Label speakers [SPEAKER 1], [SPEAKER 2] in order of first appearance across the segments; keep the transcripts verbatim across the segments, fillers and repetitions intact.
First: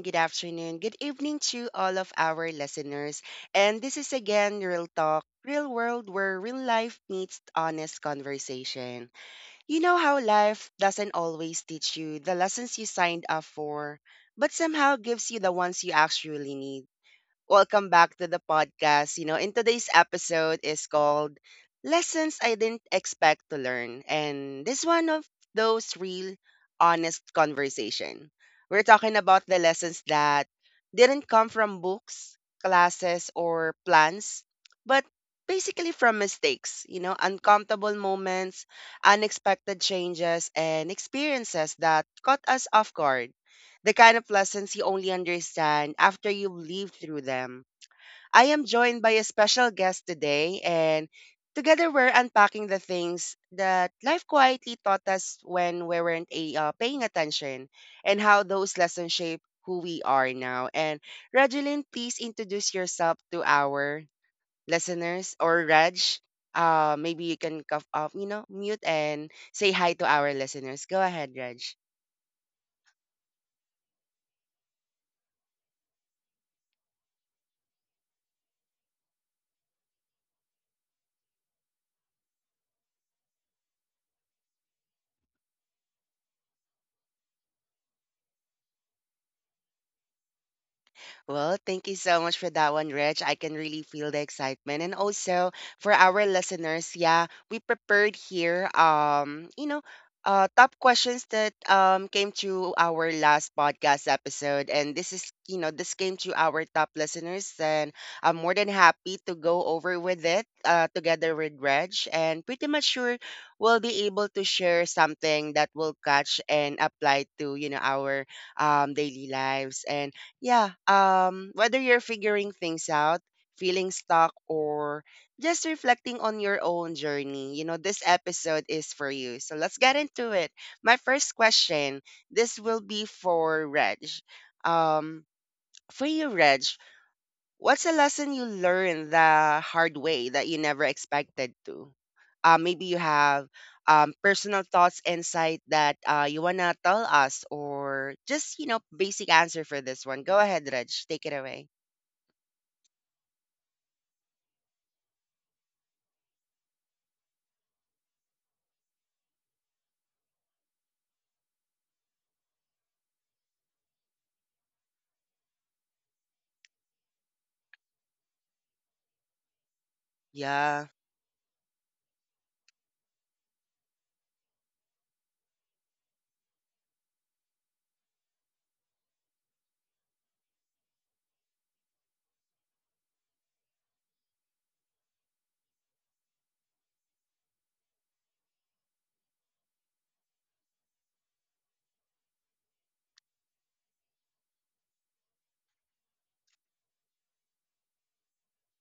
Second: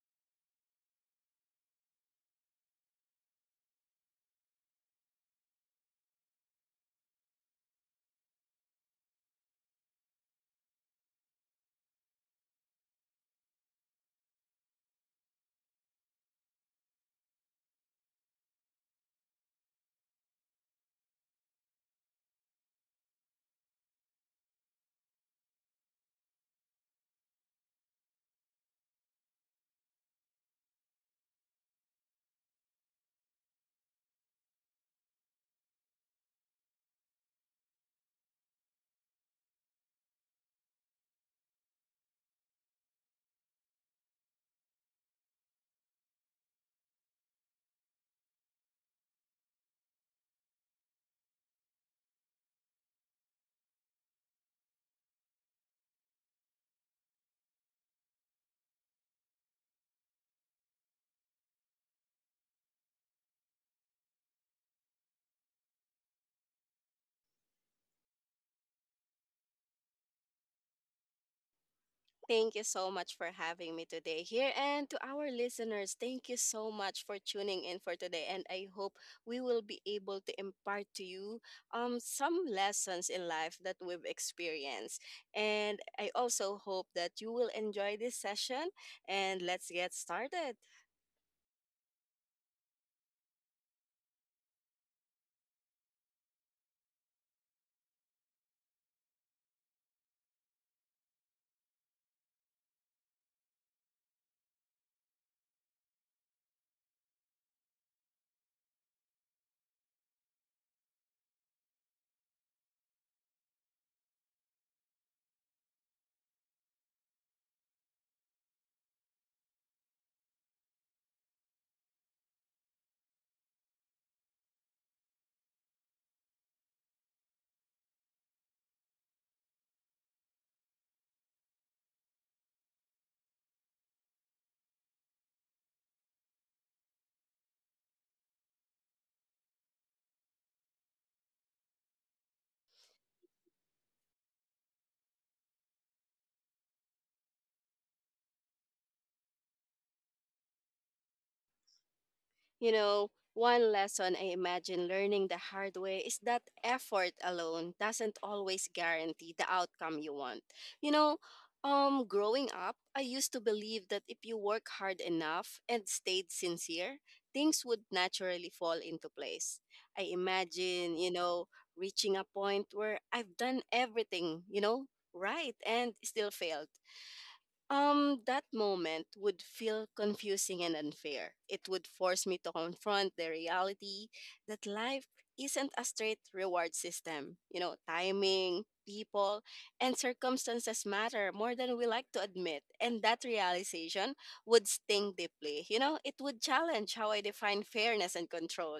[SPEAKER 1] good afternoon, good evening to all of our listeners. And this is again Real Talk, Real World, where real life meets honest conversation. You know how life doesn't always teach you the lessons you signed up for, but somehow gives you the ones you actually need. Welcome back to the podcast. You know, in today's episode is called Lessons I Didn't Expect to Learn. And this one of those real honest conversation. We're talking about the lessons that didn't come from books, classes or plans, but basically from mistakes, you know, uncomfortable moments, unexpected changes and experiences that caught us off guard the kind of lessons you only understand after you've lived through them. I am joined by a special guest today, and together we're unpacking the things that life quietly taught us when we weren't a, uh, paying attention and how those lessons shape who we are now. And Regeline, please introduce yourself to our listeners or Reg. Uh, maybe you can cuff off, you know, mute and say hi to our listeners. Go ahead, Reg.
[SPEAKER 2] Thank you so much for having me today here. And to our listeners, thank you so much for tuning in for today. And I hope we will be able to impart to you um, some lessons in life that we've experienced. And I also hope that you will enjoy this session. And let's get started.
[SPEAKER 1] Well, thank you so much for that one, Reg. I can really feel the excitement. And also for our listeners, yeah, we prepared here um, you know, uh top questions that um came to our last podcast episode. And this is, you know, this came to our top listeners and I'm more than happy to go over with it uh together with Reg and pretty much sure we'll be able to share something that will catch and apply to, you know, our um daily lives. And yeah, um, whether you're figuring things out, feeling stuck, or just reflecting on your own journey, you know, this episode is for you. So let's get into it. My first question this will be for Reg. Um, for you, Reg, what's a lesson you learned the hard way that you never expected to? Uh, maybe you have um, personal thoughts, insight that uh, you want to tell us, or just, you know, basic answer for this one. Go ahead, Reg. Take it away.
[SPEAKER 2] You know, one lesson I imagine learning the hard way is that effort alone doesn't always guarantee the outcome you want. You know, um, growing up, I used to believe that if you work hard enough and stayed sincere, things would naturally fall into place. I
[SPEAKER 1] Yeah.
[SPEAKER 2] imagine, you know, reaching a point where I've done everything, you know, right and still failed um, that moment would feel confusing and unfair. It would force me to confront the reality that life isn't a straight reward system. You know, timing, people, and circumstances matter more than we like to admit. And that realization would sting deeply. You know, it would challenge how I define fairness and control.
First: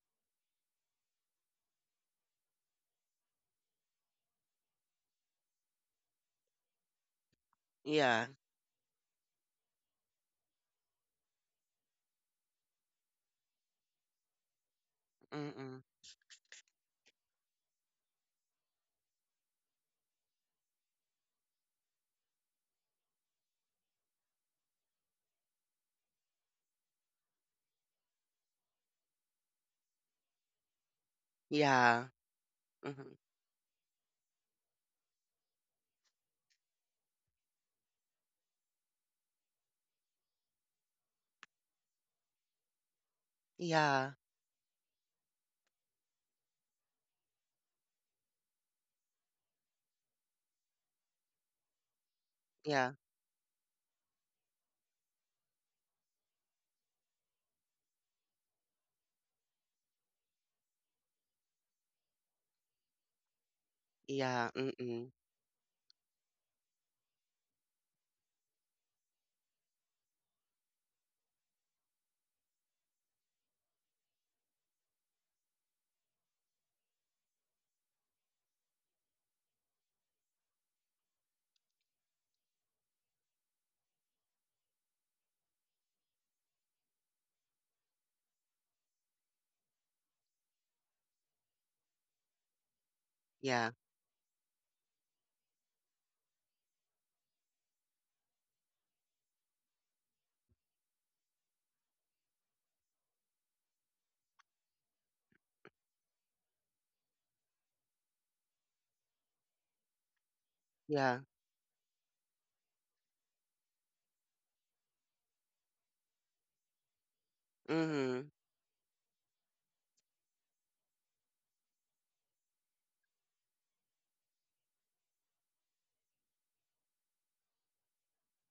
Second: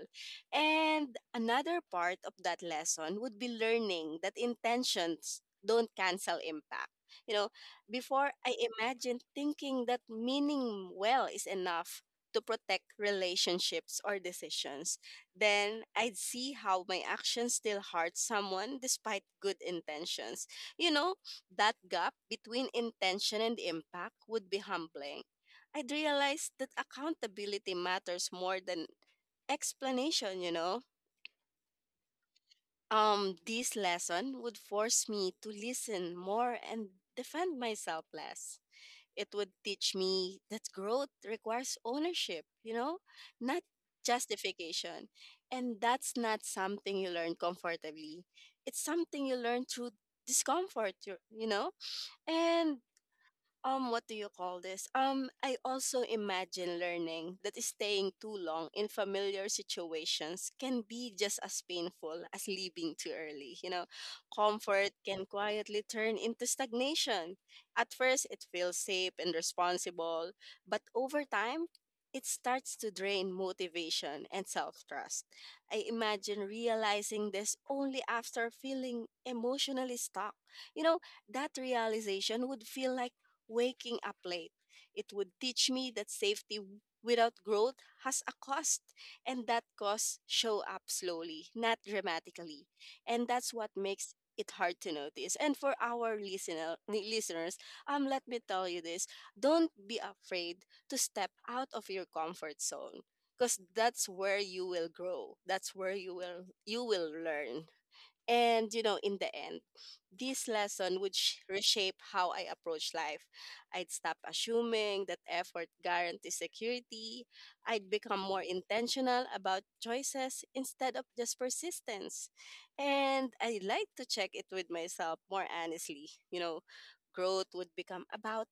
[SPEAKER 2] And another part of that lesson would be learning that intentions don't cancel impact. You know,
[SPEAKER 1] Yeah.
[SPEAKER 2] before I imagined thinking that meaning well is enough to protect relationships or decisions,
[SPEAKER 1] Mm-mm.
[SPEAKER 2] then I'd see how my actions still hurt someone despite good intentions. You know, that gap between intention and impact would be humbling. I'd realize that accountability matters more than explanation, you know.
[SPEAKER 1] Yeah. Hmm.
[SPEAKER 2] Um, this lesson would force me to listen more and defend myself less. It would teach me that growth requires ownership, you know, not
[SPEAKER 1] Yeah.
[SPEAKER 2] justification. And that's not something you learn comfortably. It's something you learn through discomfort, you you know? And
[SPEAKER 1] Yeah.
[SPEAKER 2] um, what do you call this? Um, I also imagine learning that staying too long in familiar situations can be just as painful as leaving too early. You know,
[SPEAKER 1] Yeah.
[SPEAKER 2] comfort
[SPEAKER 1] Mm-mm.
[SPEAKER 2] can quietly turn into stagnation. At first, it feels safe and responsible, but over time, it starts to drain motivation and self trust. I imagine realizing this only after feeling emotionally stuck. You know, that realization would feel like waking up late. It would teach me that safety without growth has a cost, and that cost show up slowly, not dramatically. And that's what
[SPEAKER 1] Yeah.
[SPEAKER 2] makes it hard to notice. And for our listener listeners, um, let me tell you this, don't be afraid to step out of your comfort zone because that's where you will grow. That's where you will you will learn. And, you know, in the end, this lesson would
[SPEAKER 1] Yeah.
[SPEAKER 2] sh- reshape how I approach life. I'd stop assuming that effort guarantees security. I'd become
[SPEAKER 1] Mm-hmm.
[SPEAKER 2] more intentional about choices instead of just persistence. And I'd like to check it with myself more honestly. You know, growth would become about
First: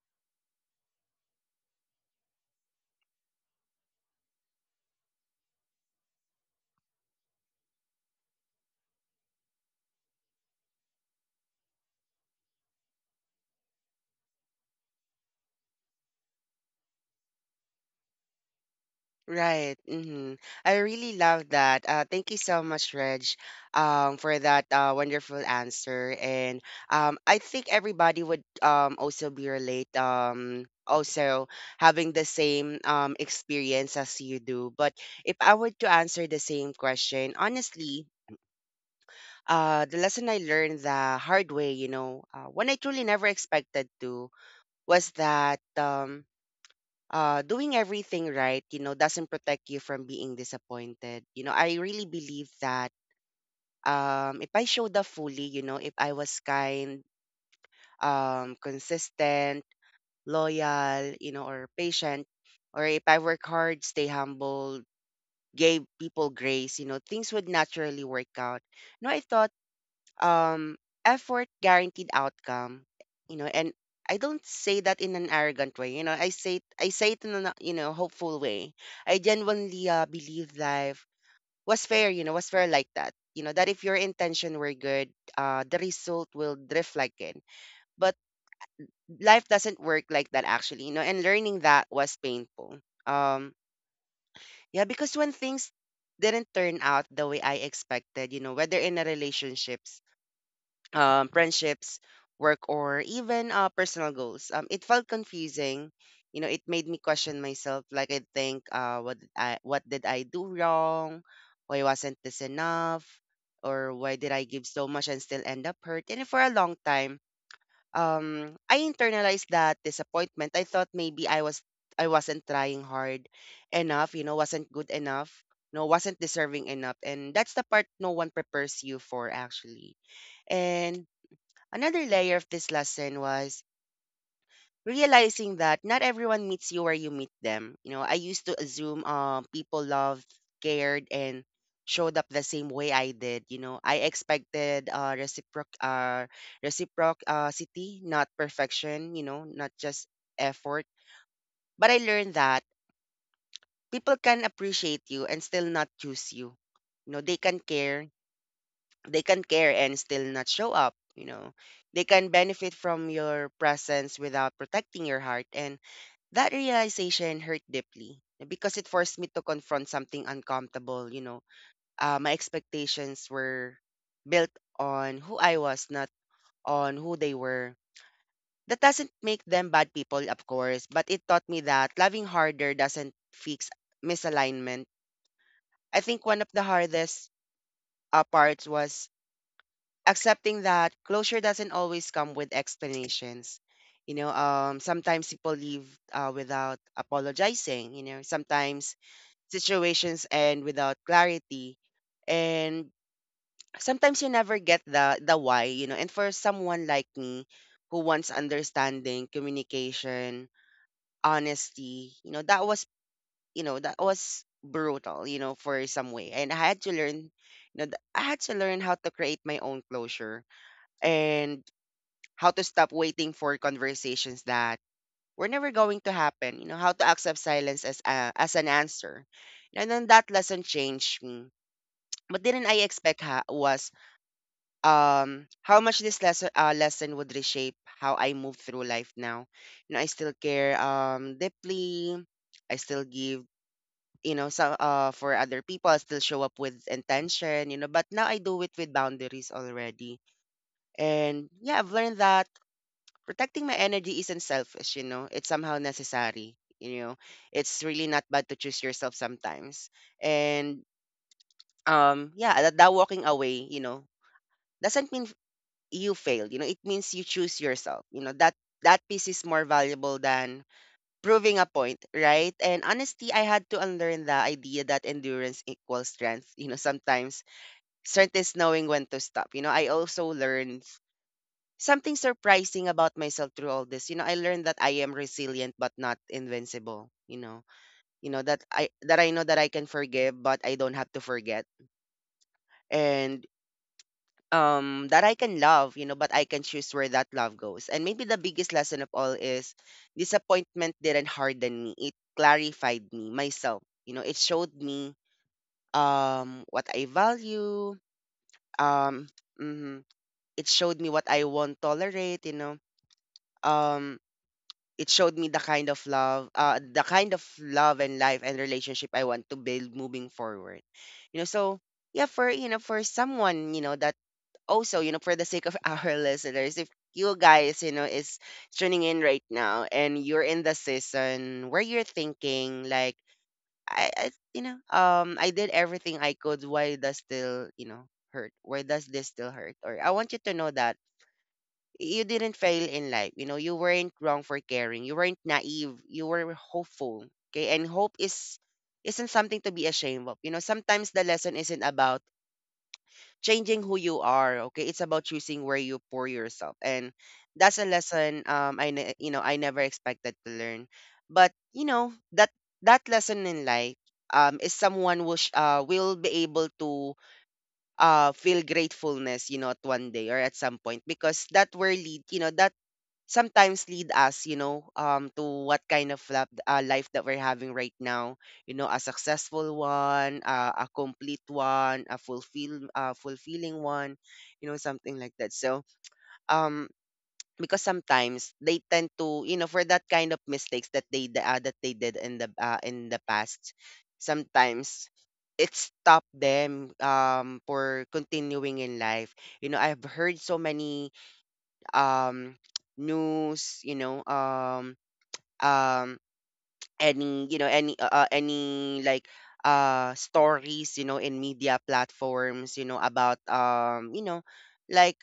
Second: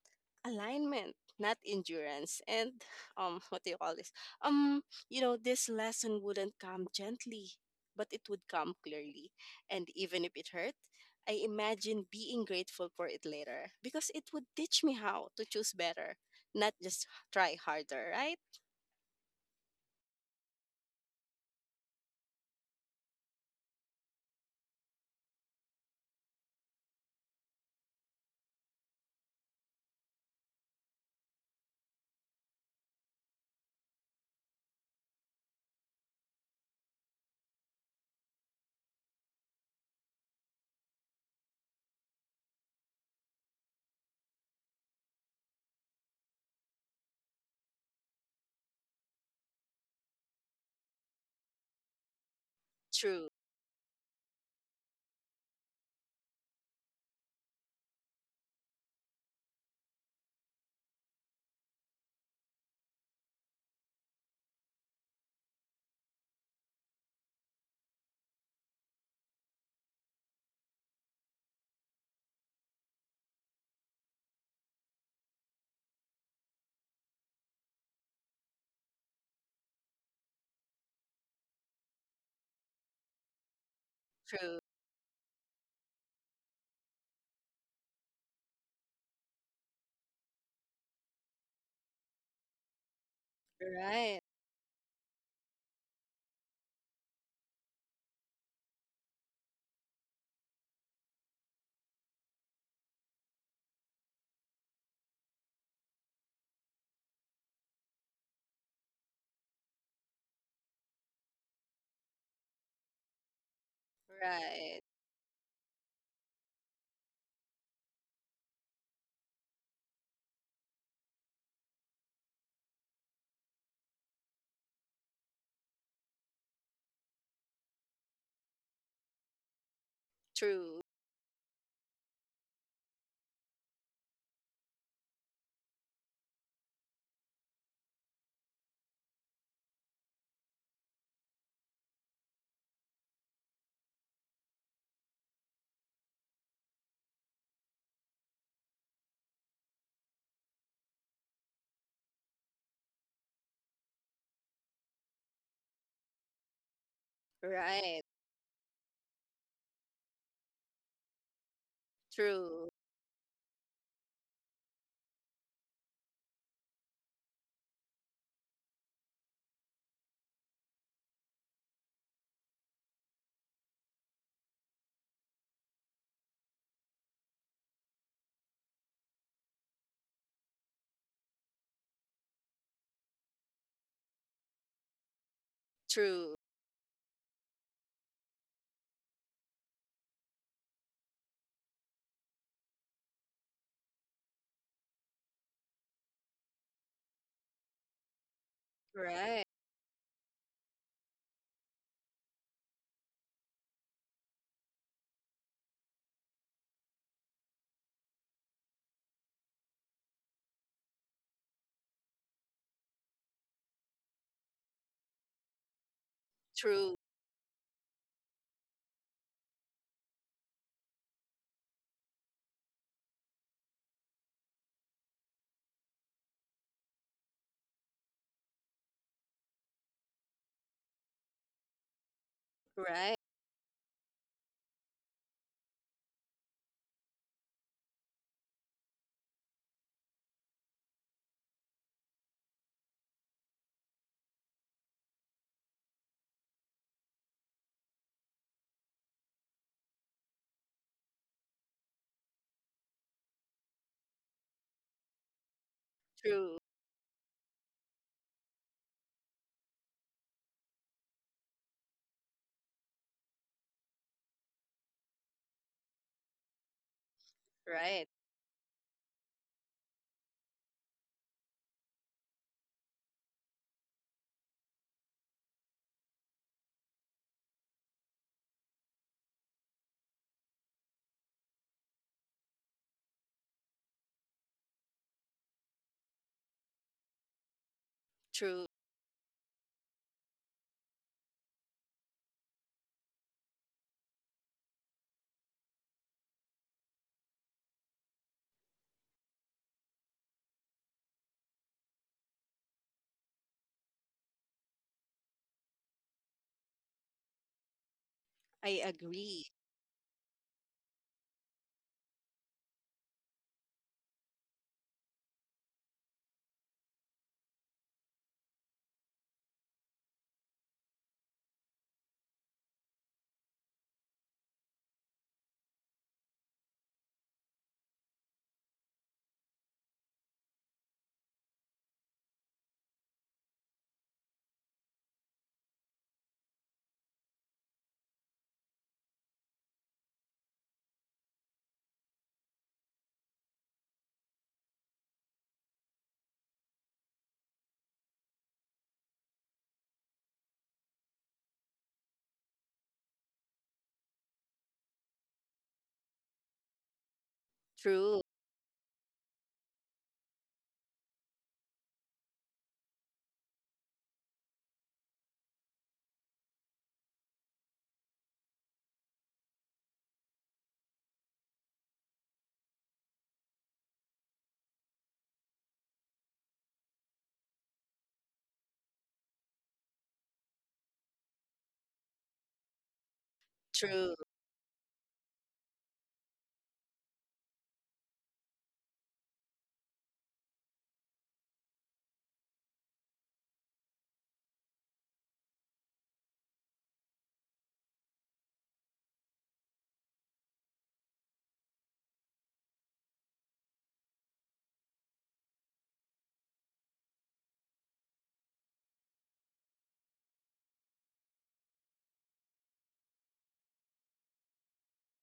[SPEAKER 2] alignment, not endurance. And um, what do you call this? Um, you know, this lesson wouldn't come gently, but it would come clearly. And even if it hurt, I imagine being grateful for it later because it would teach me how to choose better, not just try harder, right?
[SPEAKER 1] Right. Hmm. I really love that. Uh, thank you so much, Reg, um, for that uh, wonderful answer. And um, I think everybody would um, also be relate, um, also having the same um, experience as you do. But if I were to answer the same question, honestly, uh, the lesson I learned the hard way, you know, uh, when I truly never expected to, was that. Um, uh, doing everything right, you know, doesn't protect you from being disappointed. You know, I really believe that
[SPEAKER 2] True,
[SPEAKER 1] um, if I showed up fully, you know, if I was kind, um, consistent, loyal, you know, or patient, or if I work hard, stay humble, gave people grace, you know, things would naturally work out. No, I thought um, effort guaranteed outcome, you know. And I don't say that in an arrogant way, you know. I say it, i say it in a, you know, hopeful way. I genuinely uh, believe life was fair, you know, was fair like that, you know, that if your
[SPEAKER 2] true,
[SPEAKER 1] intention were good, uh, the result will drift like it. But life doesn't work like that actually, you know, and learning that was painful. um
[SPEAKER 2] right,
[SPEAKER 1] yeah, because when things didn't turn out the way I expected, you know, whether in a relationship, um, friendships, work, or even uh, personal goals. Um, it felt confusing. You know, it made me question myself. Like I think, uh, what did I what did I do wrong? Why wasn't this enough? Or why did I give
[SPEAKER 2] right,
[SPEAKER 1] so much and still end up hurt? And for a long time, um, I internalized that disappointment. I thought maybe I was I wasn't trying hard enough. You know, wasn't good enough. No, wasn't deserving enough. And that's the part no one prepares you for actually.
[SPEAKER 2] true,
[SPEAKER 1] And another layer of this lesson was realizing that not everyone meets you where you meet them. You know, I used to assume um, people loved, cared, and showed up the same way I did. You know, I expected uh, reciproc uh, reciprocity, not perfection. You know, not just effort. But I learned that people can appreciate you and still not choose you. You know, they can
[SPEAKER 2] right,
[SPEAKER 1] care, they can care and still not show up, you know. They can
[SPEAKER 2] true,
[SPEAKER 1] benefit from your presence without protecting your heart, and that realization hurt deeply because it forced me to confront something uncomfortable, you know. Uh, my expectations were built on who I was, not on who they were. That doesn't make them bad people, of course, but it taught me that loving harder doesn't fix misalignment. I think
[SPEAKER 2] true,
[SPEAKER 1] one of the hardest uh, parts was accepting that closure doesn't always come with explanations. You know, um, sometimes people leave uh, without apologizing. You know, sometimes
[SPEAKER 2] right,
[SPEAKER 1] situations end without clarity, and sometimes you never get the the why. You know, and for someone like me, who wants understanding, communication, honesty, you know, that was, you know, that was brutal. You know, for some way, and I had to
[SPEAKER 2] true,
[SPEAKER 1] learn. You know, th- I had to learn how to create my own closure and how to stop waiting for conversations that were never going to happen, you know, how to accept silence as a, as an answer. And then that lesson changed me. But didn't I
[SPEAKER 2] right,
[SPEAKER 1] expect ha- was um, how much this lesson uh, lesson would reshape how I move through life now. You know, I still care um deeply. I still give, you know, so uh for other people I still show up with intention, you know, but now I do it with boundaries already. And yeah, I've learned that protecting my energy isn't selfish, you know. It's somehow necessary,
[SPEAKER 2] true,
[SPEAKER 1] you know. It's really not bad to choose yourself sometimes. And um yeah, that, that walking away, you know, doesn't mean you failed, you know. It means you choose yourself.
[SPEAKER 2] right,
[SPEAKER 1] You know, that that piece is more valuable than proving a point, right? And honestly, I had to unlearn the idea that endurance equals strength. You know, sometimes strength is knowing when to stop. You know, I also learned something surprising about myself through all this. You know, I learned that I am resilient but not invincible. You know, you know that
[SPEAKER 2] true.
[SPEAKER 1] I that I know that I can forgive but I don't have to forget, and um that I can love. You know, but I can choose where that love goes. And maybe the biggest lesson of all is disappointment didn't harden me. It clarified me myself. You know, it showed me um what I value.
[SPEAKER 2] I
[SPEAKER 1] Um,
[SPEAKER 2] agree.
[SPEAKER 1] mhm. It showed me what I won't tolerate. You know, um, it showed me the kind of love, uh, the kind of love and life and relationship I want to build moving forward. You know, so yeah, for, you know, for someone, you know that also, you know, for the sake of our listeners, if you guys, you know, is tuning in right now and you're in the season where you're thinking like, I, I you know, um, I did everything I could, why does still you know hurt? Why does this still hurt? Or I want you to know that you didn't fail in life. You know, you weren't wrong for caring. You weren't naive. You were hopeful. Okay. And hope is isn't something to be ashamed of. You know, sometimes the lesson isn't about changing who you are. Okay. It's about choosing where you pour yourself. And that's a
[SPEAKER 2] True,
[SPEAKER 1] lesson um I ne- you know, I never expected to learn. But you know, that that lesson in life um is someone will sh- uh will be able to uh feel gratefulness, you know, at one day or at some point, because that were lead, you know, that sometimes lead us, you know, um, to what kind of lap, uh, life that we're having right now. You know, a successful one, uh, a complete one, a fulfill, uh, fulfilling
[SPEAKER 2] true,
[SPEAKER 1] one, you know, something like that. So, um, because sometimes they tend to, you know, for that kind of mistakes that they d- uh, that they did in the uh, in the past, sometimes it stopped them um for continuing in life. You know, I've heard so many um news, you know, um, um, any, you know, any uh, uh, any like uh stories, you know, in media platforms, you know, about, um, you know, like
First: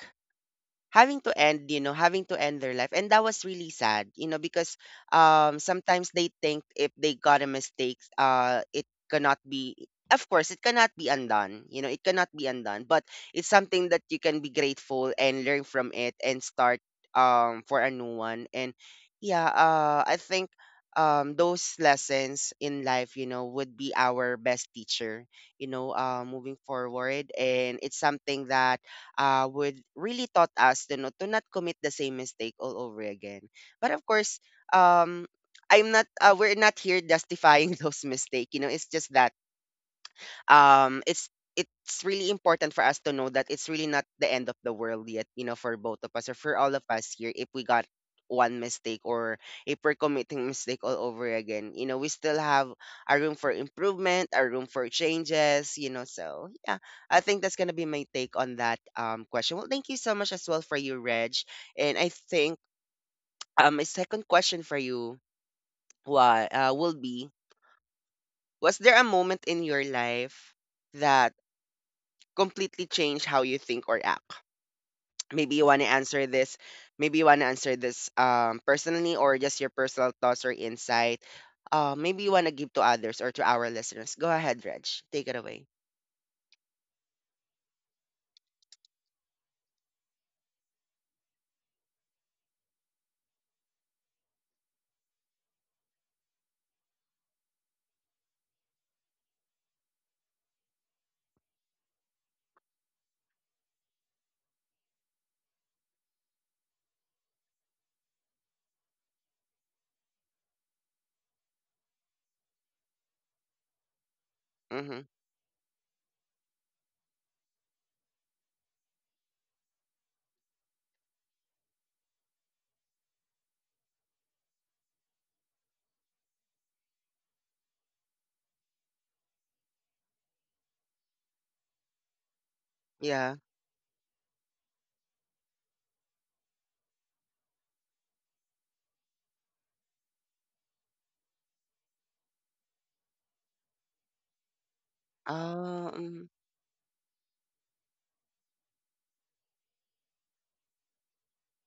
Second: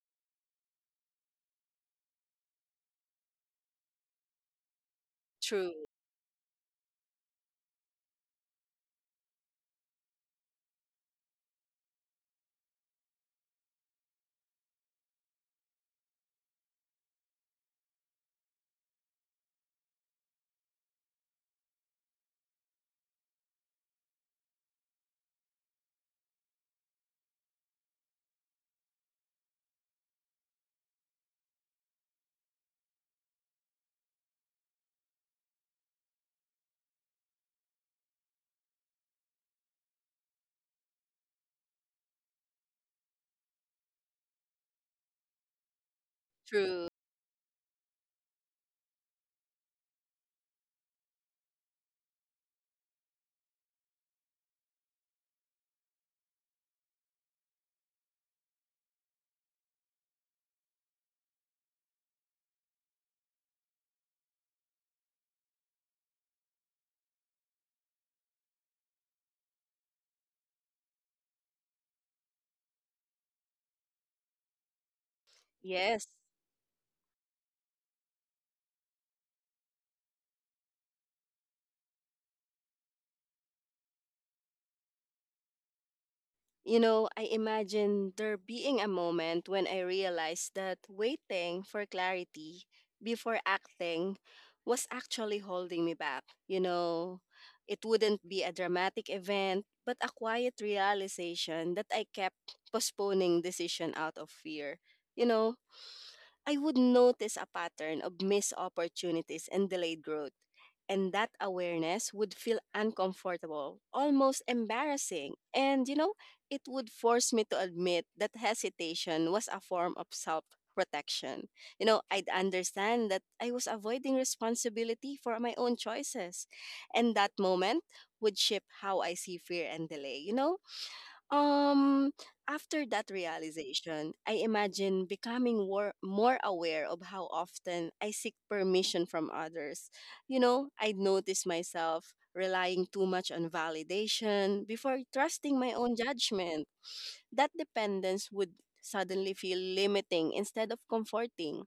[SPEAKER 1] having to end, you know, having to end their life, and that was really sad, you know, because um
[SPEAKER 2] true,
[SPEAKER 1] sometimes they think if they got a mistake, uh, it cannot be. Of course, it cannot be undone. You know, it cannot be undone, but it's something that you can be grateful and learn from it and start um for a new one. And yeah, uh, I think um those lessons in life, you know, would be our best teacher. You know, uh, moving forward, and it's something that uh, would really taught us, you know, to not commit the same mistake all over again. But of course, um, I'm not. Uh, we're not here justifying those mistakes. You know, it's just that um it's it's really important for us to know that it's really not the end of the world yet, you know, for both of us or for all of
[SPEAKER 2] true.
[SPEAKER 1] us here, if we got one mistake, or if we're committing mistake all over again, you know, we still have a room for improvement, a room for changes, you know, so yeah, I think that's going to be my take on that um question. Well, thank you so much as well for you, Reg. And I think um my second question for you why uh, will be was there a moment in your life that completely change how you think or act? Maybe you want to
[SPEAKER 2] Yes.
[SPEAKER 1] answer this. Maybe you want to answer this, um, personally, or just your personal thoughts or insight. Uh, maybe you want to give to others or to our listeners. Go ahead, Reg. Take it away.
[SPEAKER 2] You know, I imagine there being a moment when I realized that waiting for clarity before acting was actually holding me back. You know, it wouldn't be a dramatic event, but a quiet realization that I kept postponing decision out of fear. You know, I would notice a pattern of missed opportunities and delayed growth. And that awareness would feel uncomfortable, almost
[SPEAKER 1] Mm-hmm.
[SPEAKER 2] embarrassing. And, you know, it would force me to admit that hesitation was a form of self protection. You know, I'd understand that I was avoiding responsibility for my own choices. And that moment would shape how I see fear and delay. You know, um, after that
[SPEAKER 1] Yeah.
[SPEAKER 2] realization, I imagine becoming more, more aware of how often I seek permission from others. You know, I'd notice myself relying too much on validation before trusting my own
[SPEAKER 1] Um.
[SPEAKER 2] judgment. That dependence would suddenly feel limiting instead of comforting,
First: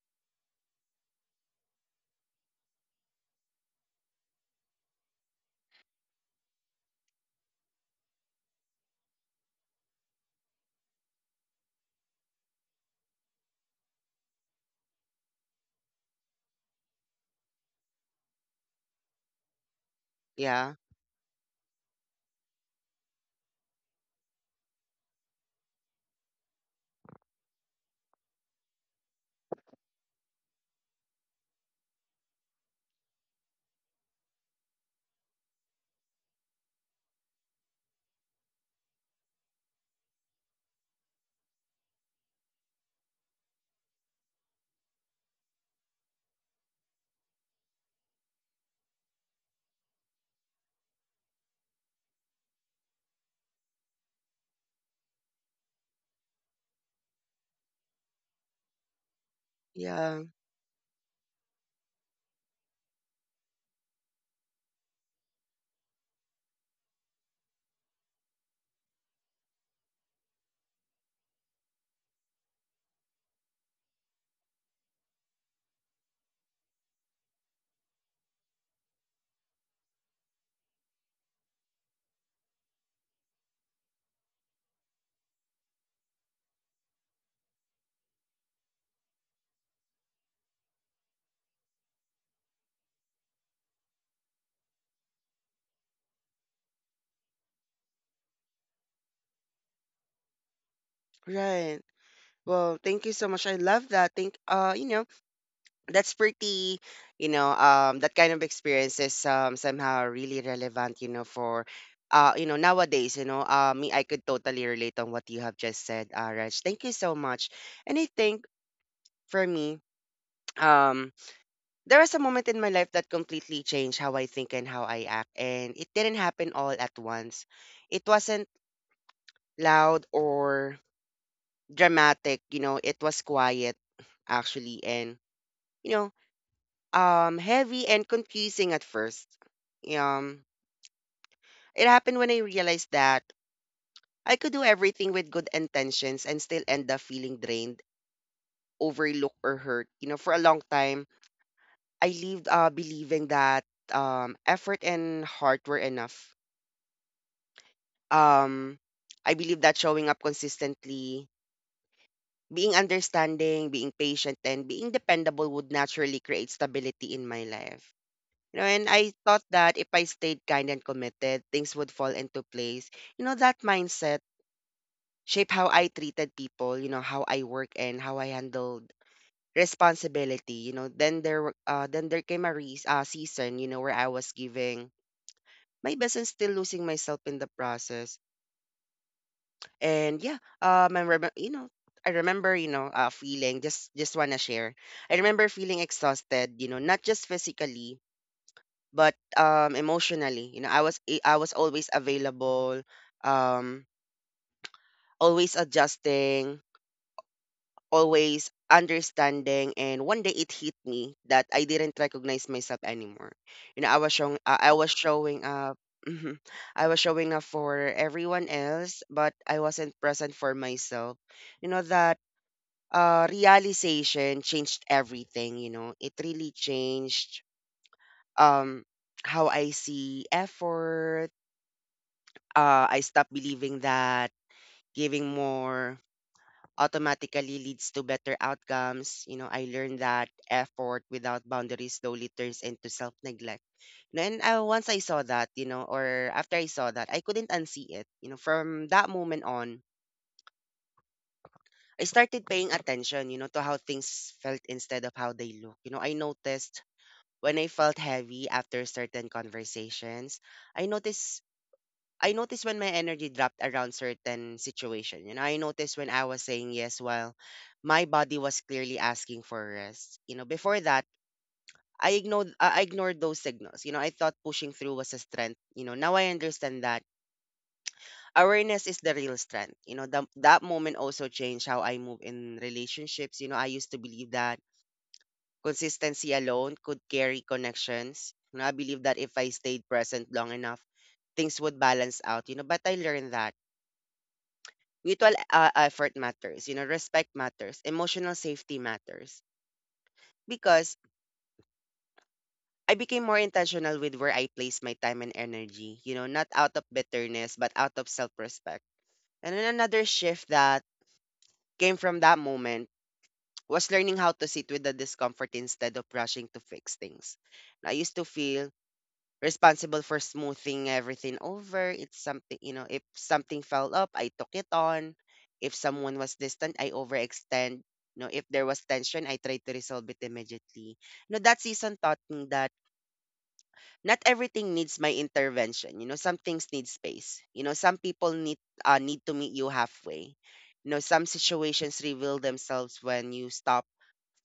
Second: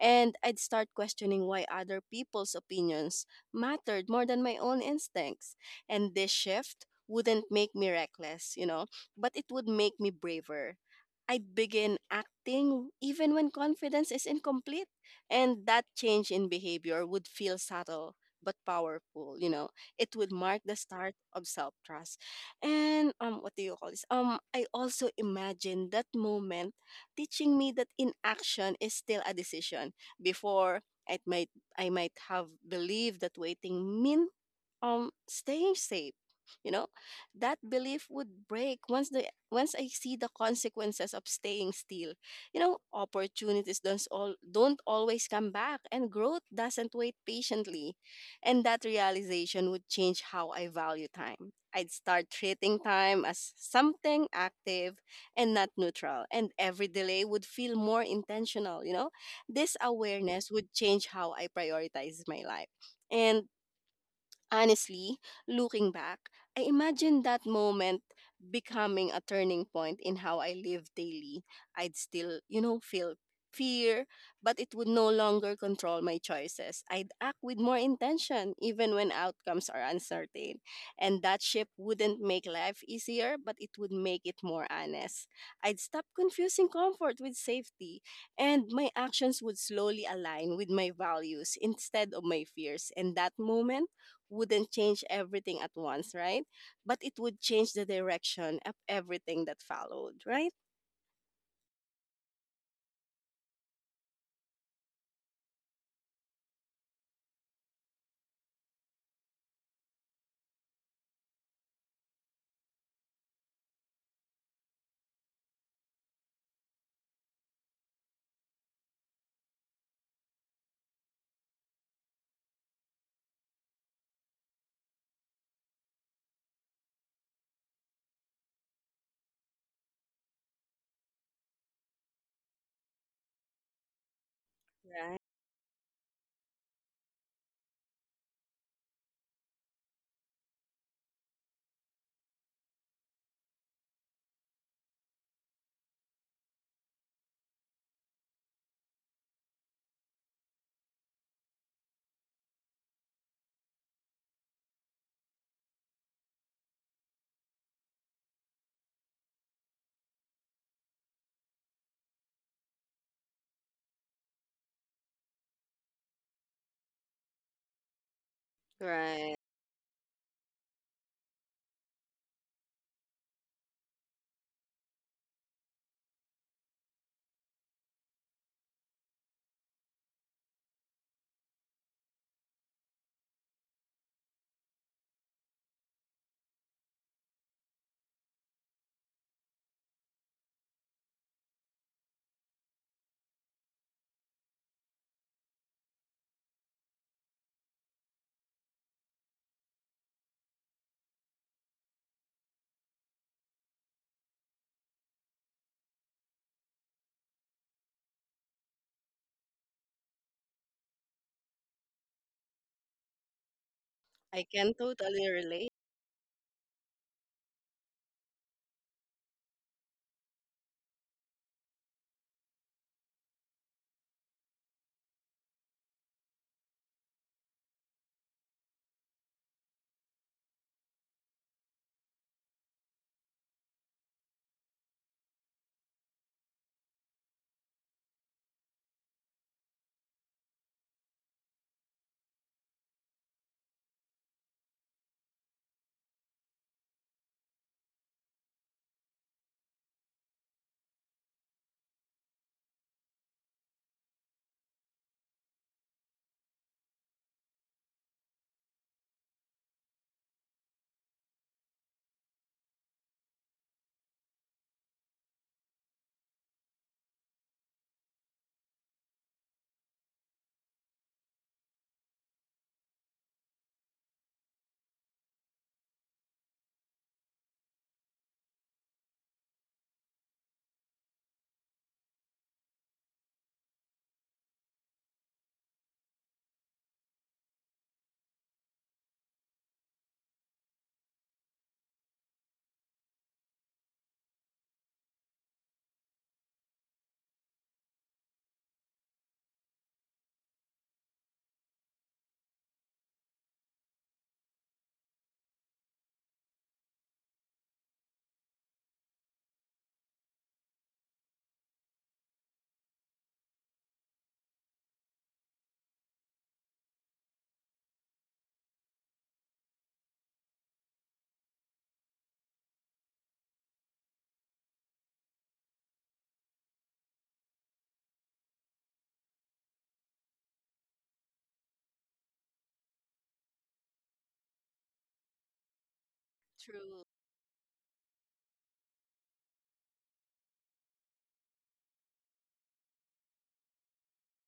[SPEAKER 2] and I'd start questioning why other people's opinions mattered more than my own instincts. And this shift wouldn't make me reckless, you know, but it would make me braver. I'd begin acting even when confidence is incomplete, and that change in behavior would feel subtle but powerful, you know. It would mark
[SPEAKER 1] Yeah.
[SPEAKER 2] the start of self-trust. And um, what do you call this? Um, I also imagine that moment teaching me that inaction is still a decision. before, it might I might have believed that waiting meant um, staying safe, you know. That belief would break once the once I see the consequences of staying still. You know, opportunities don't all don't always come back and growth doesn't wait patiently. And that realization would change how I value time. I'd start treating time as something active and not neutral, and every delay would feel more intentional, you know. This
[SPEAKER 1] Yeah.
[SPEAKER 2] awareness would change how I prioritize my life. And honestly, looking back, I imagine that moment becoming a turning point in how I live daily. I'd still, you know, feel fear, but it would no longer control my choices. I'd act with more intention, even when outcomes are uncertain. And that shift wouldn't make life easier, but it would make it more honest. I'd stop confusing comfort with safety, and my actions would slowly align with my values instead of my fears. And that moment wouldn't change everything at once, right? But it would change the direction of everything that followed, right?
[SPEAKER 1] Right. Well, thank you so much. I love that. Thank. Uh. You know, that's pretty, you know, um that kind of experience is um somehow really relevant, you know, for uh you know, nowadays, you know, uh me, I could totally relate on what you have just said, uh Raj. Thank you so much. And I think for me, um there was a moment in my life that completely changed how I think and how I act, and it didn't happen all at once. It wasn't loud or dramatic, you know, it was quiet, actually, and
[SPEAKER 2] Right.
[SPEAKER 1] you know, um heavy and confusing at first. Um it happened when I realized that I could do everything with good intentions and still end up feeling drained, overlooked, or hurt. You know, for a long time, I lived uh believing that um effort and heart were enough. Um I believe that showing up consistently, being understanding, being patient, and being dependable would naturally create stability in my life. You know, and I
[SPEAKER 2] Right.
[SPEAKER 1] thought that if I stayed kind and committed, things would fall into place. You know, that mindset shaped how I treated people, you know, how I work, and how I handled responsibility. You know, then there were- uh, then there came a re- uh, season, you know, where I was giving my best and still losing myself in the process. And yeah, um, I remember, you know, I remember, you know, uh, feeling, just just wanna share. I remember feeling exhausted, you know, not just physically, but um emotionally. You know, i was i was always available, um always adjusting, always understanding, and one day it hit me that I didn't recognize myself anymore. You know, i was showing
[SPEAKER 2] I
[SPEAKER 1] uh,
[SPEAKER 2] can
[SPEAKER 1] I was
[SPEAKER 2] totally
[SPEAKER 1] showing
[SPEAKER 2] relate.
[SPEAKER 1] up, I was showing up for everyone else, but I wasn't present for myself. You know, that uh realization changed everything. You know, it really changed um how I see effort. Uh, I stopped believing that giving more automatically leads to better outcomes. You know, I learned that effort without boundaries slowly turns into self neglect. And uh, once I saw that, you know, or after I saw that, I couldn't unsee it. You know, from that moment on, I started paying attention, you know, to how things felt instead of how they look. You know, I noticed when I felt heavy after certain conversations, I noticed, I noticed when my energy dropped around certain situation. You know, I noticed when I was saying yes while my body was clearly asking for rest. You know, before that, I ignored uh, I ignored those signals. You know, I thought pushing through was a strength. You know, now I understand that awareness is the real strength. You know, that that moment also changed how I move in relationships. You know, I used to believe that consistency alone could carry connections. You know, I believe that if I stayed present long enough, things would balance out. You know, but I learned that mutual uh, effort matters, you know, respect matters, emotional safety matters. Because I became more intentional with where I place my time and energy, you know, not out of bitterness, but out of self respect. And then another shift that came from that moment was learning how to sit with the discomfort instead of rushing to fix things. I used to feel responsible for smoothing everything over. It's something, you know, if something fell up, I took it on. If someone was distant, I overextend. You know, if there was tension, I tried to resolve it immediately. You know, that season taught me that not everything needs my intervention. You know, some things need
[SPEAKER 2] True.
[SPEAKER 1] space. You know, some people need uh, need to meet you halfway. You know, some situations reveal themselves when you stop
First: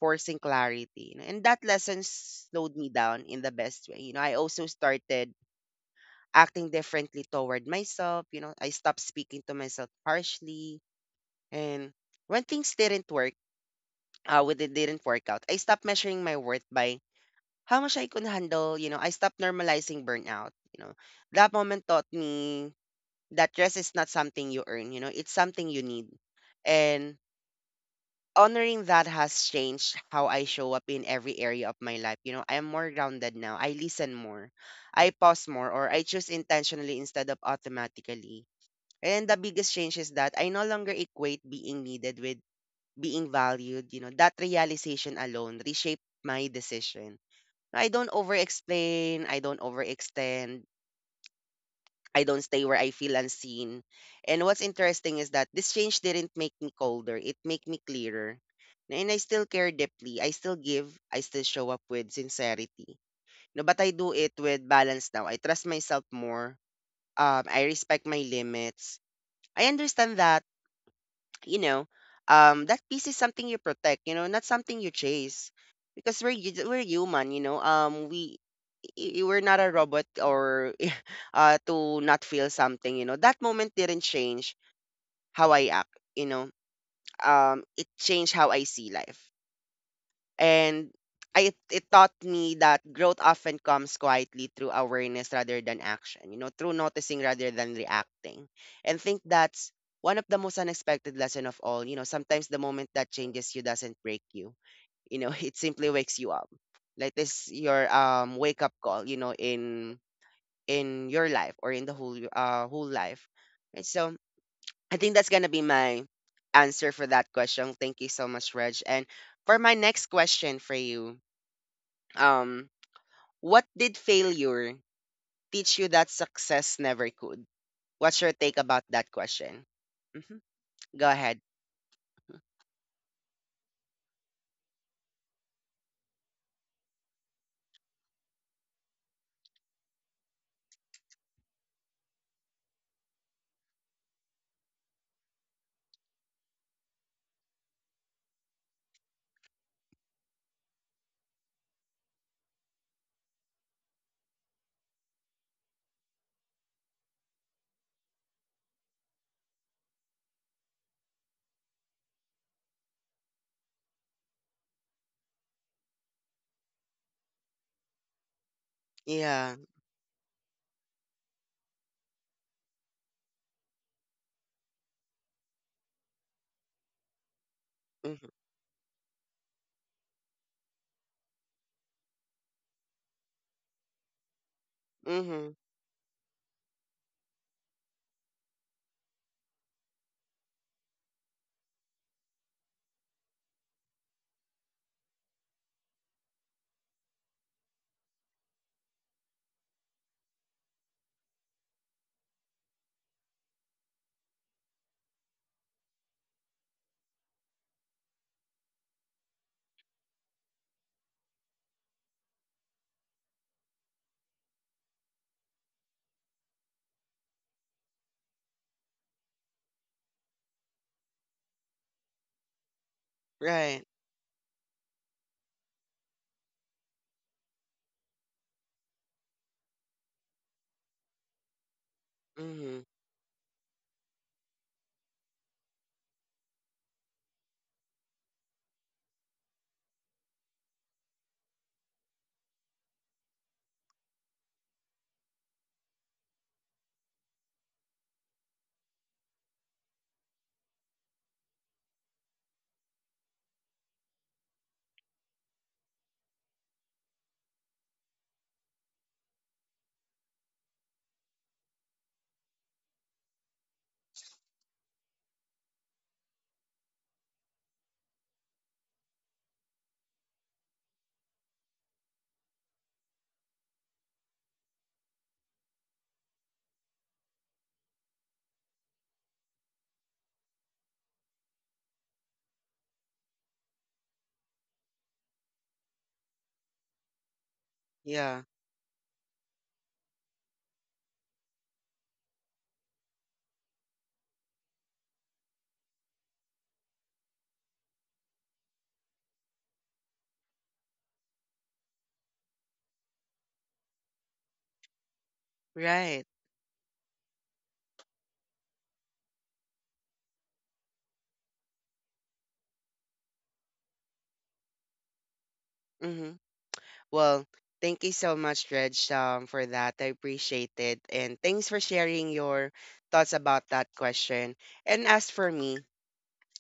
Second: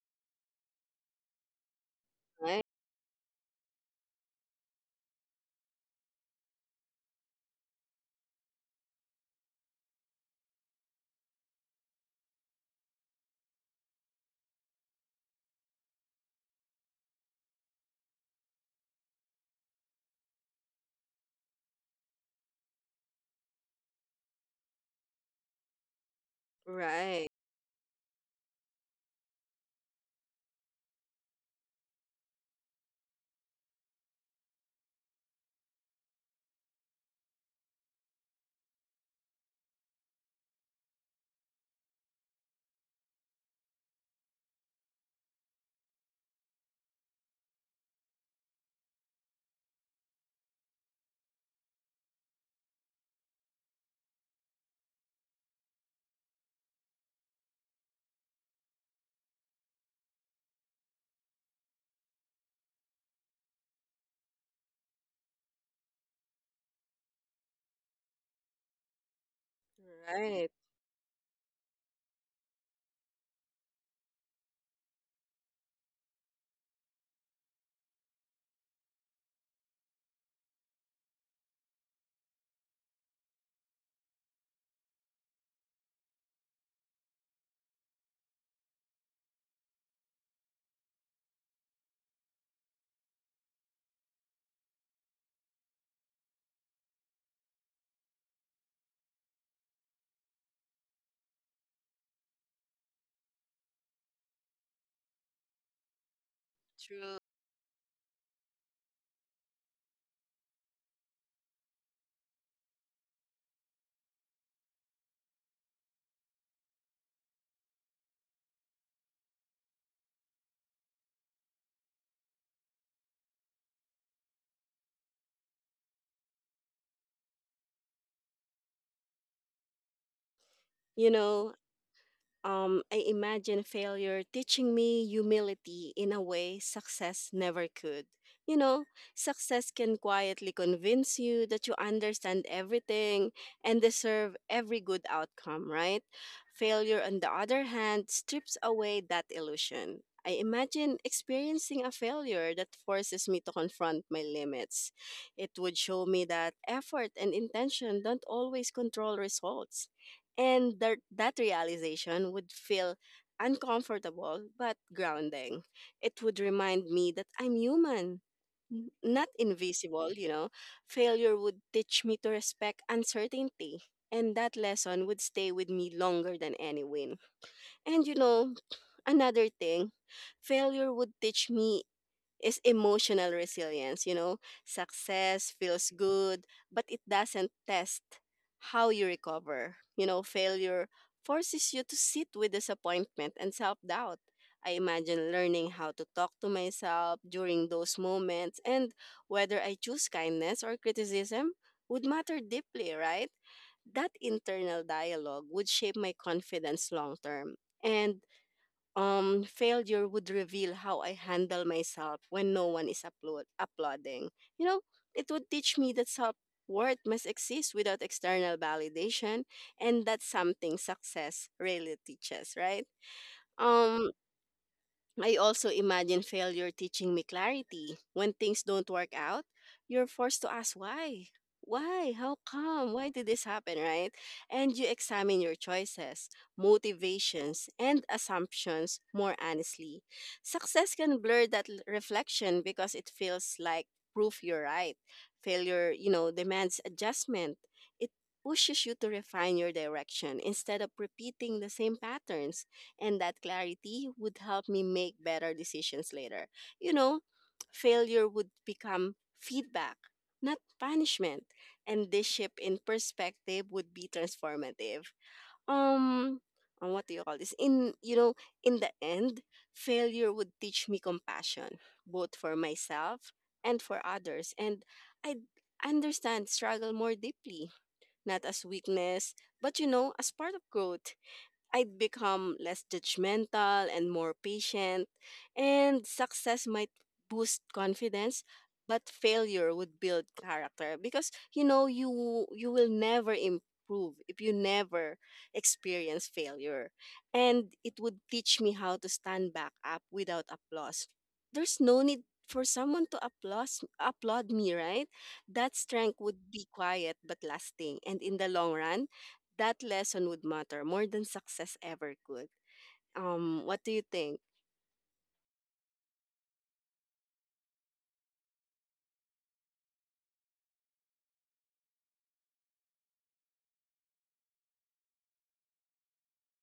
[SPEAKER 1] forcing clarity. You know, and that lesson
[SPEAKER 2] Right.
[SPEAKER 1] slowed me down in the best way. You know, I also started acting differently toward myself. You know, I stopped speaking to myself harshly. And when things didn't work, uh, when it didn't work out, I stopped measuring my worth by how much I could handle. You know, I stopped normalizing burnout. You know, that moment taught me that rest is not something you earn. You know, it's something you need. And
[SPEAKER 2] Right.
[SPEAKER 1] honoring that has changed how I show up in every area of my life. You know, I am more grounded now. I listen more. I pause more, or I choose intentionally instead of automatically. And the biggest change is that I no longer equate being needed with being valued. You know, that realization alone reshaped my decision. I don't over explain, I don't overextend, I don't stay where I feel unseen. And what's interesting is that this change didn't make me colder, it made me clearer. And I still care deeply. I still give. I still show up with sincerity. No, but I do it with balance now. I trust myself more. Um, I respect my limits. I understand that,
[SPEAKER 2] Right.
[SPEAKER 1] you know, um, that peace is something you protect, you know, not something you chase. Because we're hu- we're human, you know. Um, we i- i- we're not a robot, or uh to not feel something, you know. That moment didn't change how I act, you know. Um, it changed how I see life. And I, it taught me that growth often comes quietly through awareness rather than action, you know, through noticing rather than reacting. And think that's one of the most unexpected lesson of all. You know, sometimes the moment that changes you doesn't break you. You know, it simply wakes you up. Like
[SPEAKER 2] True.
[SPEAKER 1] this your um wake up call, you know, in in your life, or in the whole uh whole life. And so I think that's gonna be my answer for that question. Thank you so much, Reg. And for my next question for you, um, what did failure teach you that success never could? What's your take about that question? Hmm.
[SPEAKER 2] You
[SPEAKER 1] Go ahead.
[SPEAKER 2] know, um, I imagine failure teaching me humility in a way success never could. You know, success can quietly convince you that you understand everything and deserve every good outcome, right? Failure, on the other hand, strips away that illusion. I imagine experiencing a failure that forces me to confront my limits. It would show me that effort and intention don't always control results, and that, that realization would feel uncomfortable but grounding. It would remind me that I'm human, n- not
[SPEAKER 1] Yeah.
[SPEAKER 2] invisible, you know. Failure would teach me to respect uncertainty. And that lesson would stay with me longer than any win. And you
[SPEAKER 1] Mm-hmm.
[SPEAKER 2] know, another thing failure would teach me is emotional resilience. You know, success
[SPEAKER 1] Mm-hmm.
[SPEAKER 2] feels good, but it doesn't test how you recover. You know, failure forces you to sit with disappointment and self doubt. I imagine learning how to talk to myself during those moments, and whether I choose kindness or criticism would matter deeply, right? That internal dialogue would shape my confidence long term. And um, failure would reveal how I handle myself when no one is upload- applauding. You know, it would teach me that self worth must exist without external validation, and that's something success really teaches, right?
[SPEAKER 1] Right.
[SPEAKER 2] Um, I also imagine failure teaching me clarity. When things don't work out, you're forced to ask why. Why? How
[SPEAKER 1] Mm-hmm.
[SPEAKER 2] come? Why did this happen, right? And you examine your choices, motivations, and assumptions more honestly. Success can blur that l- reflection because it feels like proof you're right. Failure, you know, demands adjustment. It pushes you to refine your direction instead of repeating the same patterns, and that clarity would help me make better decisions later. You know, failure would become feedback, not punishment, and this shift in perspective would be transformative. Um, uh, what do you call this? In you know, in the end, failure would teach me compassion, both for myself and for others, and I understand struggle more deeply, not as weakness, but you know, as part of growth. I'd become less judgmental and more patient, and success might boost confidence,
[SPEAKER 1] Yeah.
[SPEAKER 2] but failure would build character because you know you you will never improve if you never experience failure, and it would teach me how to stand back up without applause. There's no need for someone to applaud applaud me, right? That strength
[SPEAKER 1] Right.
[SPEAKER 2] would be quiet but lasting, and in the long run that lesson would matter more than success ever could. Um, what do you think?
[SPEAKER 1] Mm-hmm. Well, thank you so much, Reg, um, for that. I appreciate it. And thanks for sharing your thoughts about that question. And as for me,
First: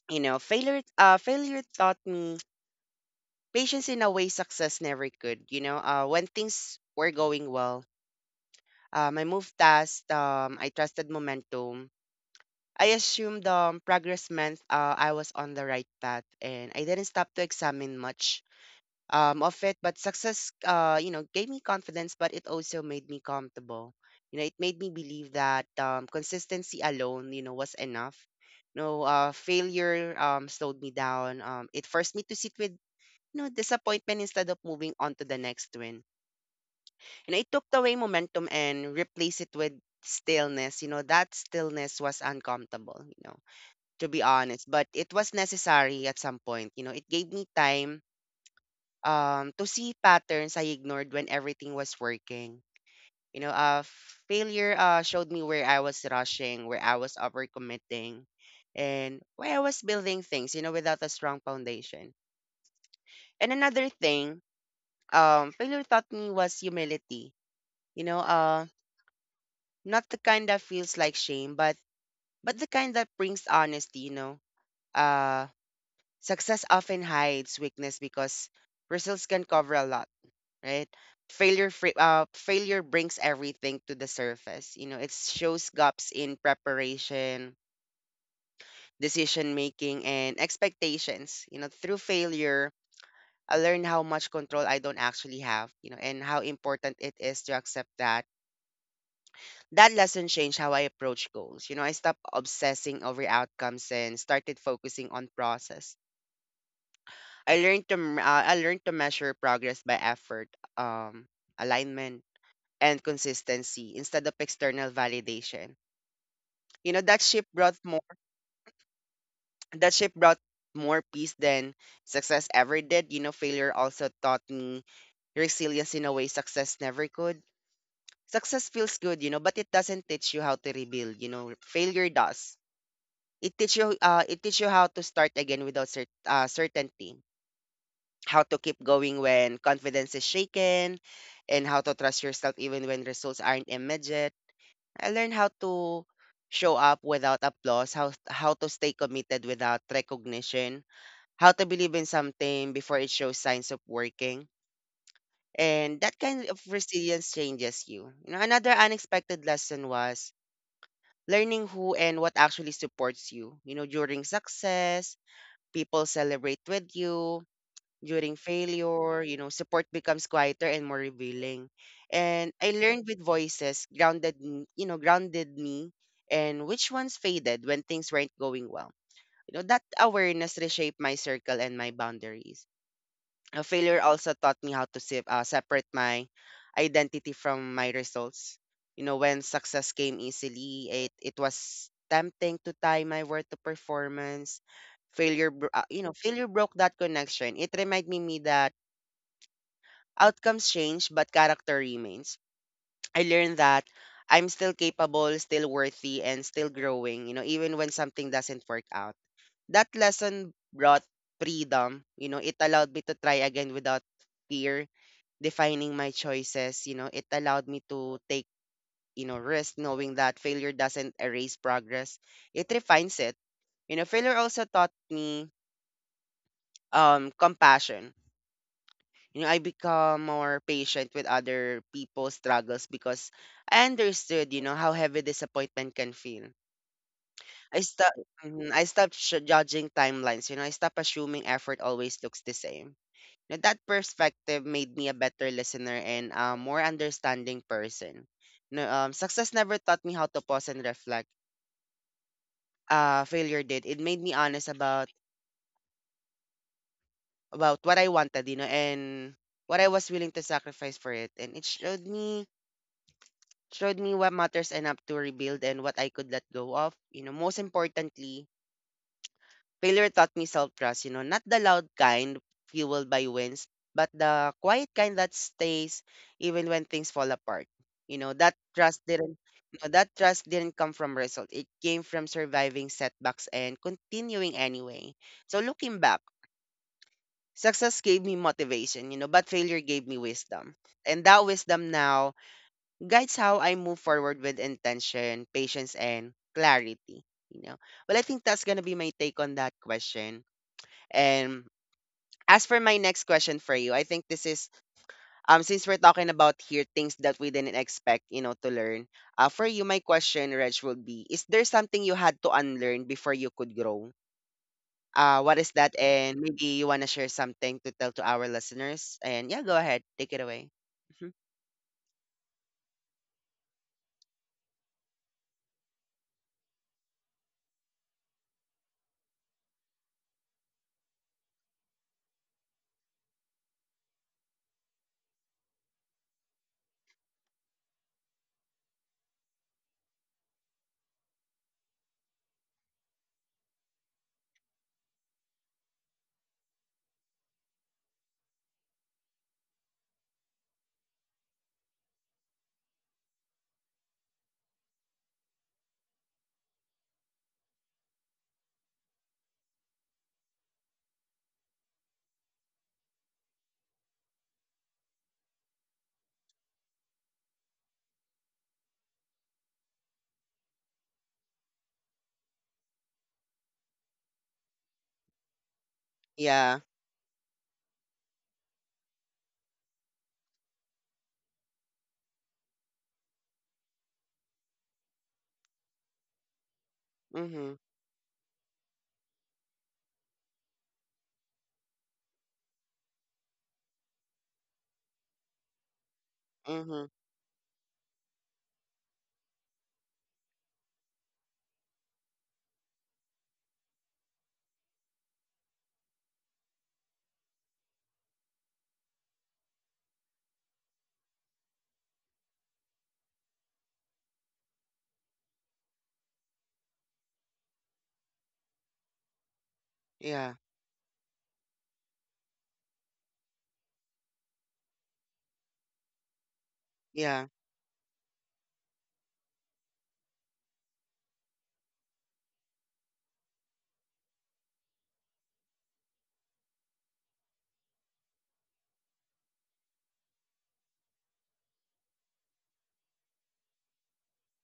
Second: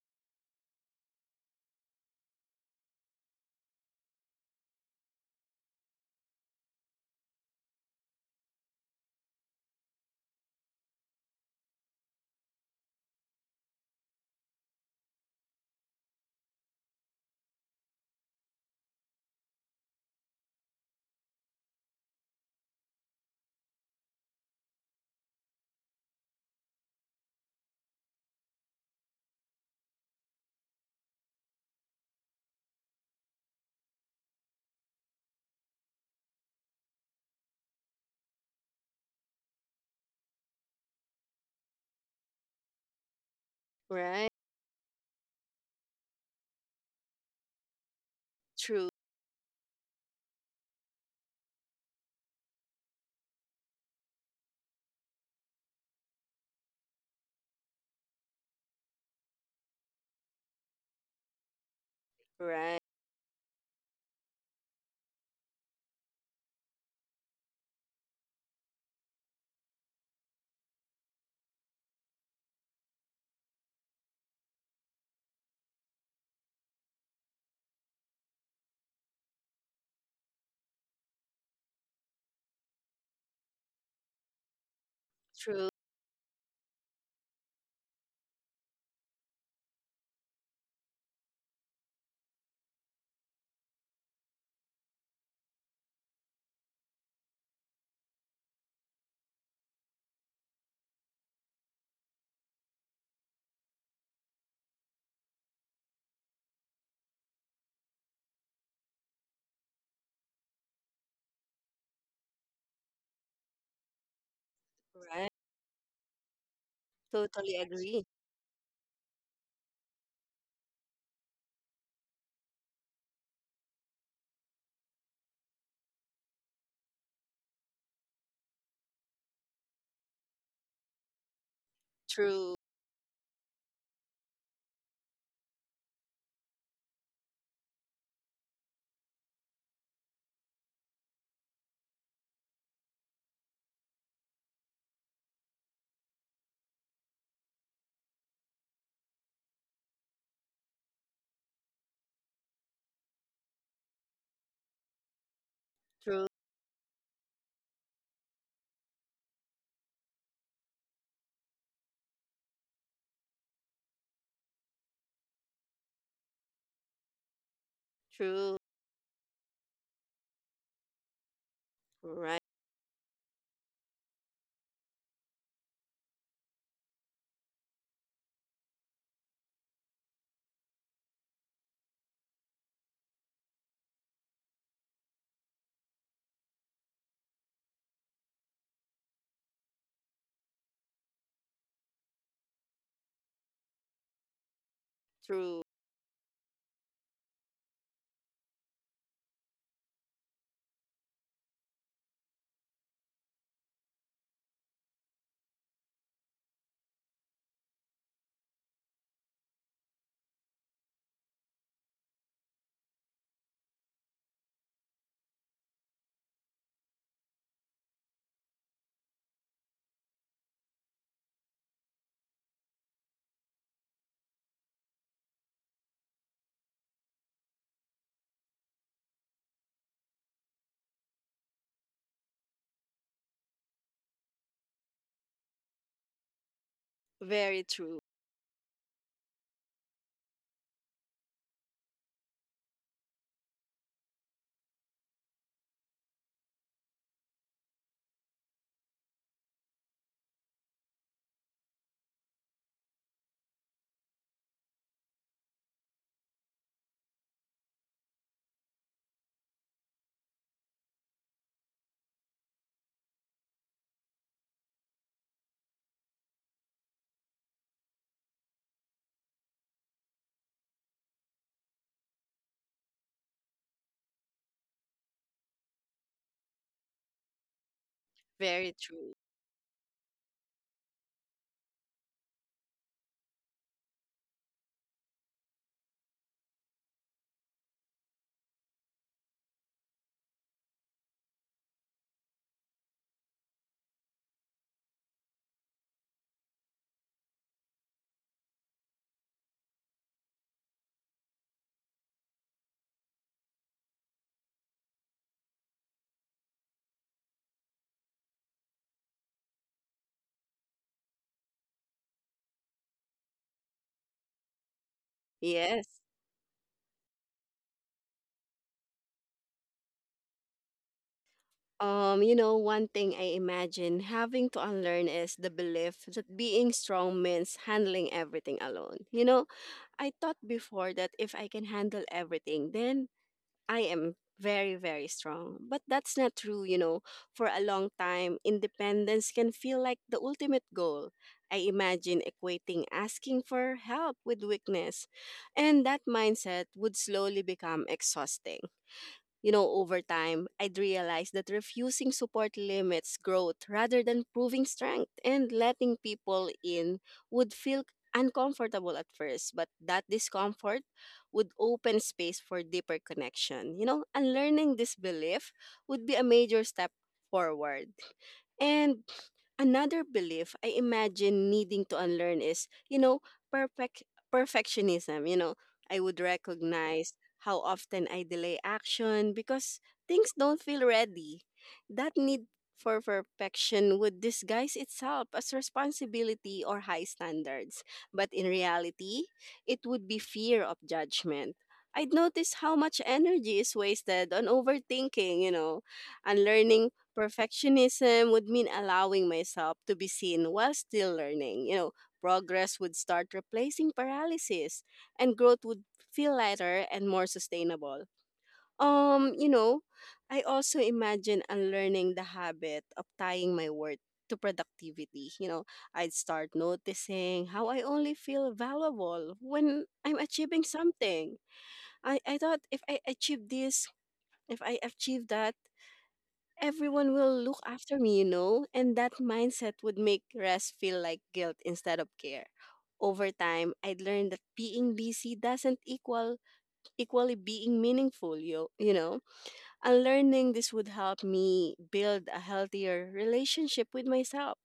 [SPEAKER 1] you know, failure uh failure taught me patience in a way success never could. You know, uh when things were going well, Um, I moved fast. Um, I trusted momentum. I assumed um, progress meant uh, I was on the right path, and I didn't stop to examine much um, of it. But success, uh, you know, gave me confidence, but it also made me comfortable. You know, it made me believe that, um, consistency alone, you know, was enough. No, uh, failure um, slowed me down. Um, it forced me to sit with, you know, disappointment instead of moving on to the next win, and I took away momentum and replaced it with stillness. You know, that stillness was uncomfortable, you know, to be
[SPEAKER 2] Right?
[SPEAKER 1] honest. But it was necessary at some point. You know, it gave me time
[SPEAKER 2] True.
[SPEAKER 1] um to see patterns I ignored when everything was working. You know, uh failure uh showed me where I was rushing, where I was overcommitting, and where I was building things, you know, without a strong foundation.
[SPEAKER 2] Right.
[SPEAKER 1] And another thing, um, failure taught me was humility. You know, uh, not the kind that feels like shame, but but the kind that brings honesty, you know. Uh success often hides weakness because results can cover a lot, right? Failure fr- uh failure brings everything to the surface. You know, it
[SPEAKER 2] True.
[SPEAKER 1] shows gaps in preparation, decision making, and expectations. You know, through failure I learn how much control I don't actually have, you know, and how important it is to accept that. That lesson changed how I approach goals. You know, I stopped obsessing over outcomes and started focusing on process. I learned to m- uh, I learned to measure progress by effort, um, alignment, and consistency instead of external
[SPEAKER 2] Right.
[SPEAKER 1] validation. You know, that shift
[SPEAKER 2] Totally
[SPEAKER 1] brought more
[SPEAKER 2] agree.
[SPEAKER 1] that shift brought more peace than success ever did. You know, failure also taught me resilience in a way success never could. Success feels good, you know, but it doesn't teach you how to rebuild. You know, failure
[SPEAKER 2] True.
[SPEAKER 1] does. It teach you uh it teach you how to start again without cer- uh, certainty, how to keep going when confidence is shaken, and how to trust yourself even when results aren't immediate. I learned how to show up without applause, how how to stay committed without recognition, how to believe in something before it shows signs of working. And that
[SPEAKER 2] True.
[SPEAKER 1] kind of resilience changes you. You know, another unexpected lesson was learning who and what actually supports you. You know, during success, people celebrate with you; during
[SPEAKER 2] True.
[SPEAKER 1] failure, you know, support becomes quieter and more revealing.
[SPEAKER 2] Right.
[SPEAKER 1] And I learned with voices grounded, m- you know, grounded me and which ones faded when things weren't going well. You know, that awareness reshaped my circle and my boundaries. Uh, failure also taught me how to se- uh, separate my identity from my results. You know, when success came easily, it, it was tempting to tie my worth to performance. Failure,
[SPEAKER 2] True.
[SPEAKER 1] bro- uh, you know, failure broke that connection. It reminded me that outcomes change, but character remains. I learned that I'm still capable, still worthy, and still growing, you know, even when something doesn't work out. That lesson brought freedom. You know, it allowed me to try again without fear defining my choices. You know, it allowed me to take, you know, risk knowing that failure doesn't erase progress. It refines it. You know, failure also taught me um compassion. You know, I become more patient with other people's struggles because I understood, you know, how heavy disappointment can feel.
[SPEAKER 2] Very
[SPEAKER 1] I
[SPEAKER 2] true.
[SPEAKER 1] stopped I stopped sh- judging timelines, you know, I stopped assuming effort always looks the same. Now, that perspective made me a better listener and a more understanding person. No, um, success never taught me how to pause and reflect. Uh, failure did. It made me honest about about what I wanted, you know, and what I was willing to sacrifice for it. And it showed me showed me what matters enough to rebuild and what I could let go of. You know, most importantly, failure taught me self-trust, you know, not the loud kind fueled by wins, but the quiet kind that stays even when things fall apart. You know, that
[SPEAKER 2] Very
[SPEAKER 1] trust
[SPEAKER 2] true.
[SPEAKER 1] didn't you know, that trust didn't come from result. It came from surviving setbacks and continuing anyway. So looking back, success gave me motivation, you know, but failure gave me wisdom. And that wisdom now guides how I move forward with intention, patience, and clarity. You know, well, I think that's gonna be my take on that question. And as for my next question for you, I think this is um since we're talking about here things that we didn't expect, you know, to learn. Uh, for you, my question, Reg, would be: is there something you had to unlearn before you could grow? Uh, what is that?
[SPEAKER 2] Yes.
[SPEAKER 1] And maybe you wanna share something to tell to our listeners. And yeah, go ahead, take it away. Mhm.
[SPEAKER 2] Um, you know, one thing I imagine having to unlearn is the belief that being strong means handling everything alone. You know, I thought before that if I can handle everything, then I am very, very strong. But that's not true, you know. For a long time, independence can feel like the ultimate goal. I imagine equating asking for help with weakness, and that mindset would slowly become exhausting. You know, over time, I'd realized that refusing support limits growth rather than proving strength, and letting people in would feel uncomfortable at first, but that discomfort would open space for deeper connection. You know, unlearning this belief would be a major step forward. And another belief I imagine needing to unlearn is, you know, perfect perfectionism. You know, I would
[SPEAKER 1] Yeah.
[SPEAKER 2] recognize how often I delay action because things don't feel ready. That need for perfection would disguise itself as responsibility or high
[SPEAKER 1] Mhm.
[SPEAKER 2] standards, but in reality, it would be fear of judgment. I'd notice how much energy is wasted on overthinking, you know, unlearning
[SPEAKER 1] Mhm.
[SPEAKER 2] perfectionism would mean allowing myself to be seen while still learning. You know, progress would start replacing paralysis and growth would feel lighter and more sustainable. Um, you know, I also imagine unlearning the habit of tying my worth to productivity. You know, I'd start noticing how I only feel valuable when I'm
[SPEAKER 1] Yeah.
[SPEAKER 2] achieving something. I, I thought if I achieve this, if I achieve that, everyone will
[SPEAKER 1] Yeah.
[SPEAKER 2] look after me, you know? And that mindset would make rest feel like guilt instead of care. Over time, I'd learned that being busy doesn't equal equally being meaningful, yo, you know? Unlearning this would help me build a healthier relationship with myself.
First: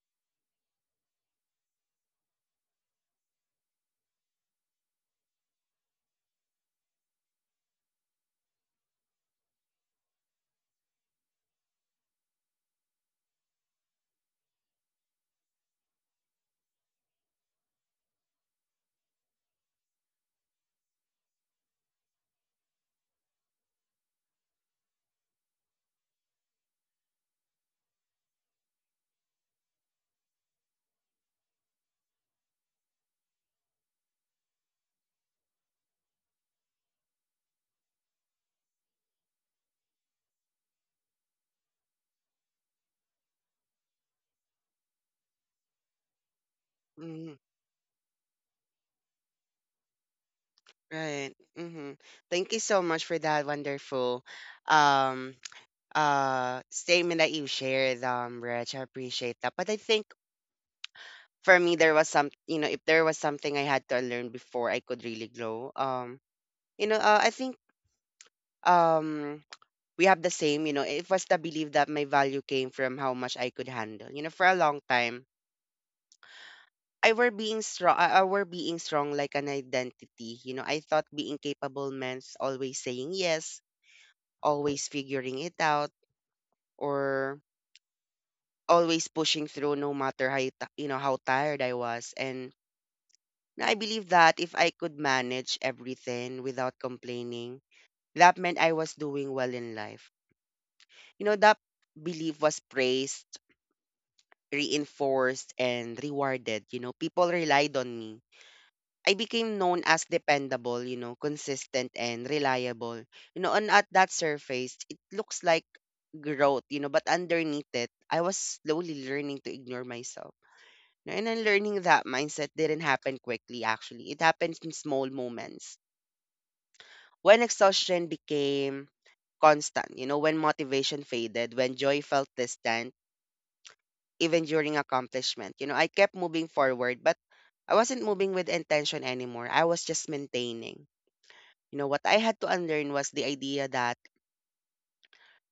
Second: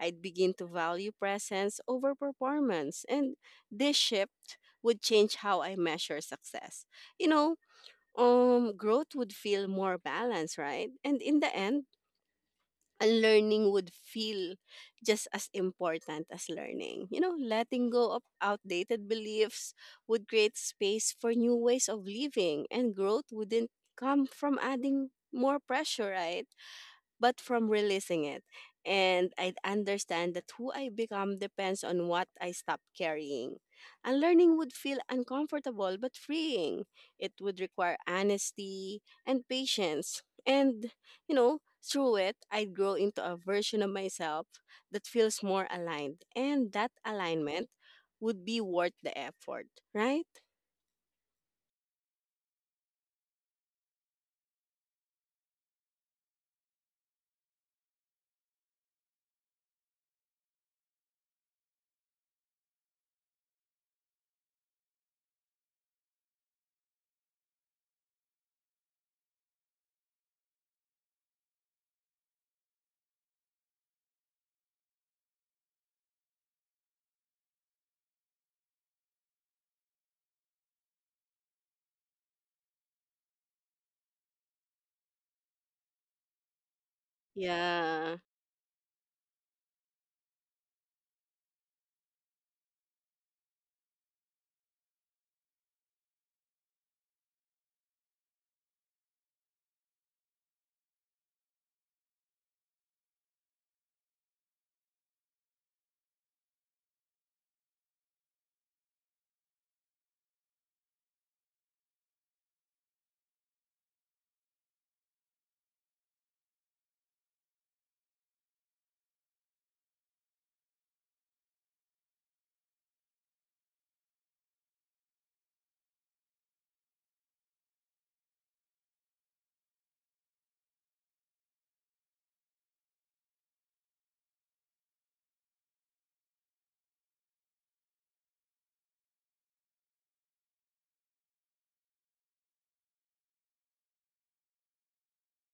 [SPEAKER 2] I'd begin to value presence over performance, and this shift would change how I measure success. You know, um growth would feel more balanced, right? And in the end, unlearning would feel just as important as learning. You know, letting go of outdated beliefs would create space for new ways of living, and growth wouldn't come from adding more pressure, right? But from releasing it. And I understand that who I become depends on what I stop carrying. Unlearning would feel uncomfortable but freeing. It would require honesty and patience. And, you know, through it, I'd grow into a version of myself that feels more aligned. And that
[SPEAKER 1] Mhm.
[SPEAKER 2] alignment would be worth the effort, right?
[SPEAKER 1] Right. Mhm. Thank you so much for that wonderful um uh statement that you shared, um, Rich. I appreciate that. But I think for me there was some, you know, if there was something I had to learn before I could really grow. Um, you know, uh, I think um we have the same, you know. It was the belief that my value came from how much I could handle. You know, for a long time. I were being strong I I were being strong like an identity. You know, I thought being capable meant always saying yes, always figuring it out, or
[SPEAKER 2] Yeah,
[SPEAKER 1] always pushing through no matter how ti- you know how tired I was. And I believe that if I could manage everything without complaining, that meant I was doing well in life. You know, that belief was praised, reinforced and rewarded. You know, people relied on me. I became known as dependable, you know, consistent and reliable. You know, and at that surface it looks like growth, you know, but underneath it I was slowly learning to ignore myself. Know, and then learning that mindset didn't happen quickly, actually. It happened in small moments. When exhaustion became constant, you know, when motivation faded, when joy felt distant, even during accomplishment, you know, I kept moving forward, but I wasn't moving with intention anymore. I was just maintaining. You know, what I had to unlearn was the idea that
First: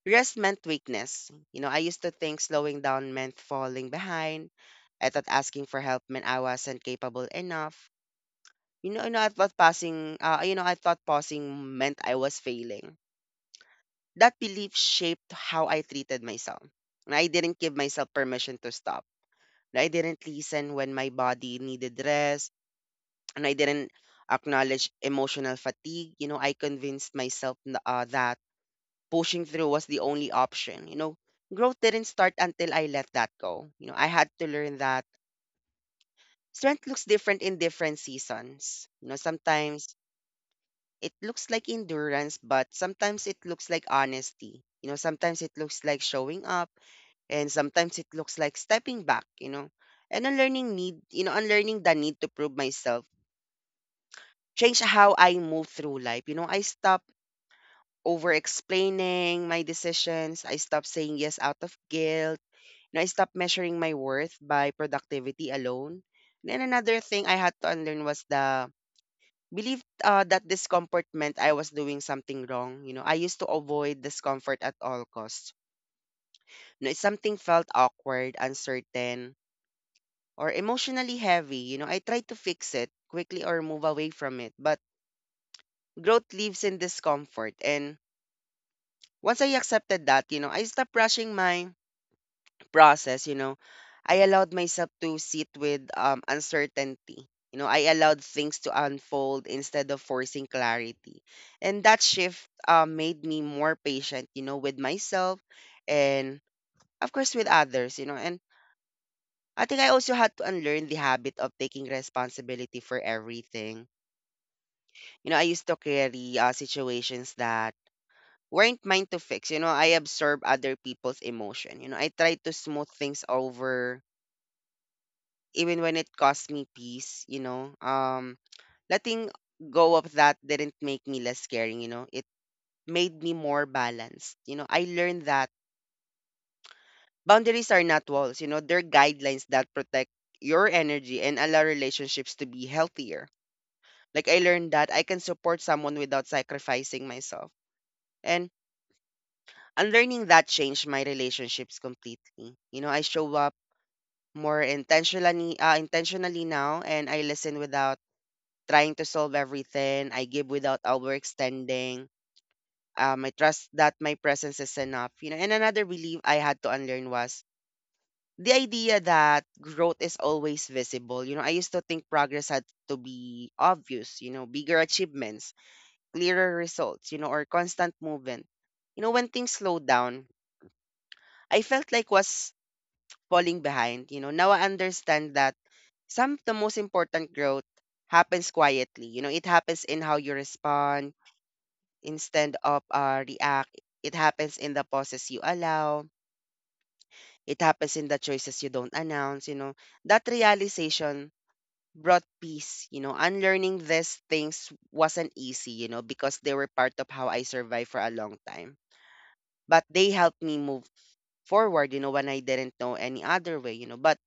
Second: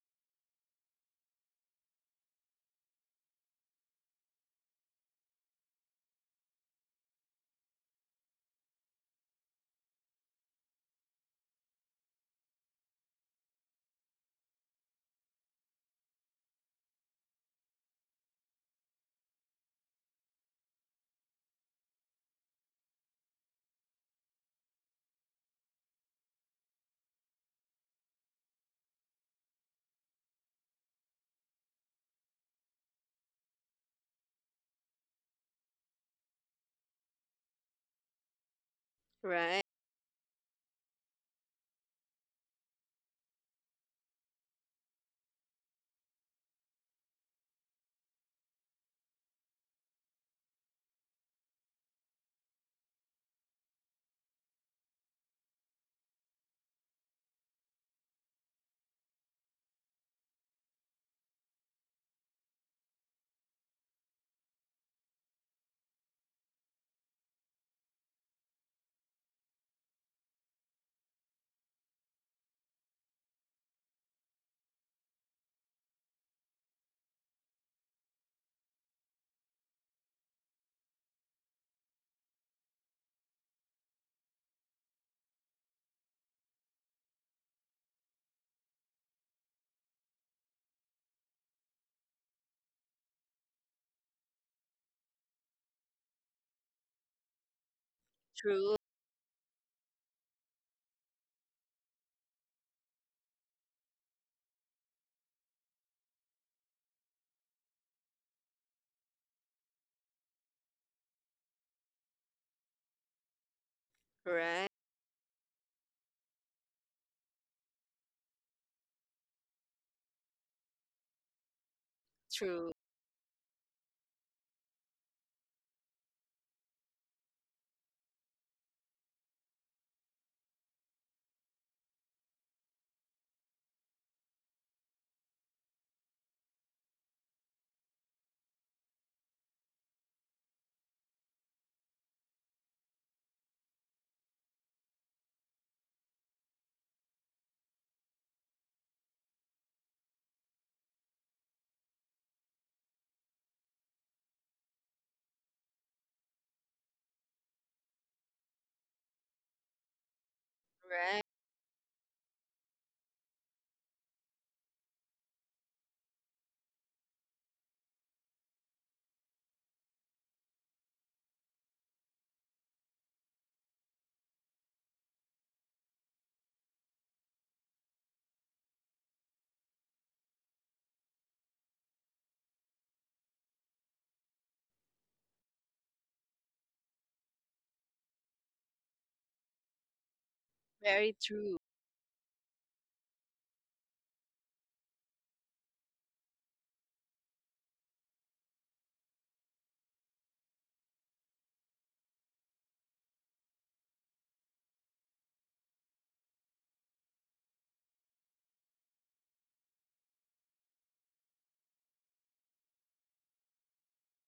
[SPEAKER 1] rest meant weakness. You know, I used to think slowing down meant falling behind. I thought asking for help meant I wasn't capable enough. You know, you know, I thought passing, uh, you know, I thought pausing meant I was failing. That belief shaped how I treated myself. And I didn't give myself permission to stop. And I didn't listen when my body needed rest. And I didn't acknowledge emotional fatigue. You know, I convinced myself n- uh, that pushing through was the only option. You know, growth didn't start until I let that go. You know, I had to learn that strength looks different in different seasons. You know,
[SPEAKER 2] right.
[SPEAKER 1] sometimes it looks like endurance, but sometimes it looks like honesty. You know, sometimes it looks like showing up, and sometimes it looks like stepping back, you know, and unlearning need, you know, unlearning the need to prove myself. Change how I move through life. You know, I stop over explaining my decisions. I stop saying yes out of guilt. You know, I stop measuring my worth by productivity alone. Then another thing I had to unlearn was the believed uh, that discomfort meant I was doing something wrong. You know, I used to avoid discomfort at all costs. You know, if something felt awkward, uncertain, or emotionally heavy, you know, I tried to fix it quickly or move away from it. But growth lives in discomfort. And once I accepted that, you know, I stopped rushing my process. You know, I allowed myself to sit with um, uncertainty. You know, I allowed things to
[SPEAKER 2] True,
[SPEAKER 1] unfold instead of forcing clarity. And that shift um, made me more patient, you know, with myself and, of course, with others, you know. And I think I also had to unlearn the habit of taking responsibility for everything.
[SPEAKER 2] right.
[SPEAKER 1] You know, I used to carry uh, situations that weren't mine to fix. You know, I absorb other people's emotion. You know, I try to
[SPEAKER 2] True,
[SPEAKER 1] smooth things over even when it cost me peace, you know. Um, letting go of that didn't make me less caring, you know. It made me more balanced. You know, I learned that boundaries are not walls, you know, they're guidelines that protect your energy and allow relationships to be healthier. Like I learned that I can support someone without sacrificing myself. And unlearning that changed my relationships completely. You know, I show up more intentionally uh, intentionally now, and I listen without trying to solve everything. I give without
[SPEAKER 2] right.
[SPEAKER 1] overextending. Um, I trust that my presence is enough. You know, and another belief I had to unlearn was the idea that growth is always visible. You know, I used to think progress had to be obvious, you know, bigger achievements, clearer results, you know, or constant movement. You know, when things slowed down, I felt like was falling behind. You know, now I understand that some of the most important growth happens quietly. You know, it happens in how you respond
[SPEAKER 2] Very true,
[SPEAKER 1] instead of uh, react. It happens in the pauses you allow. It happens in the choices you don't announce. You know that realization brought peace. You know, unlearning these things wasn't easy. You know, because they were part of how I survived for a long time. But they helped me move forward. You know, when I didn't know any other way. You know, but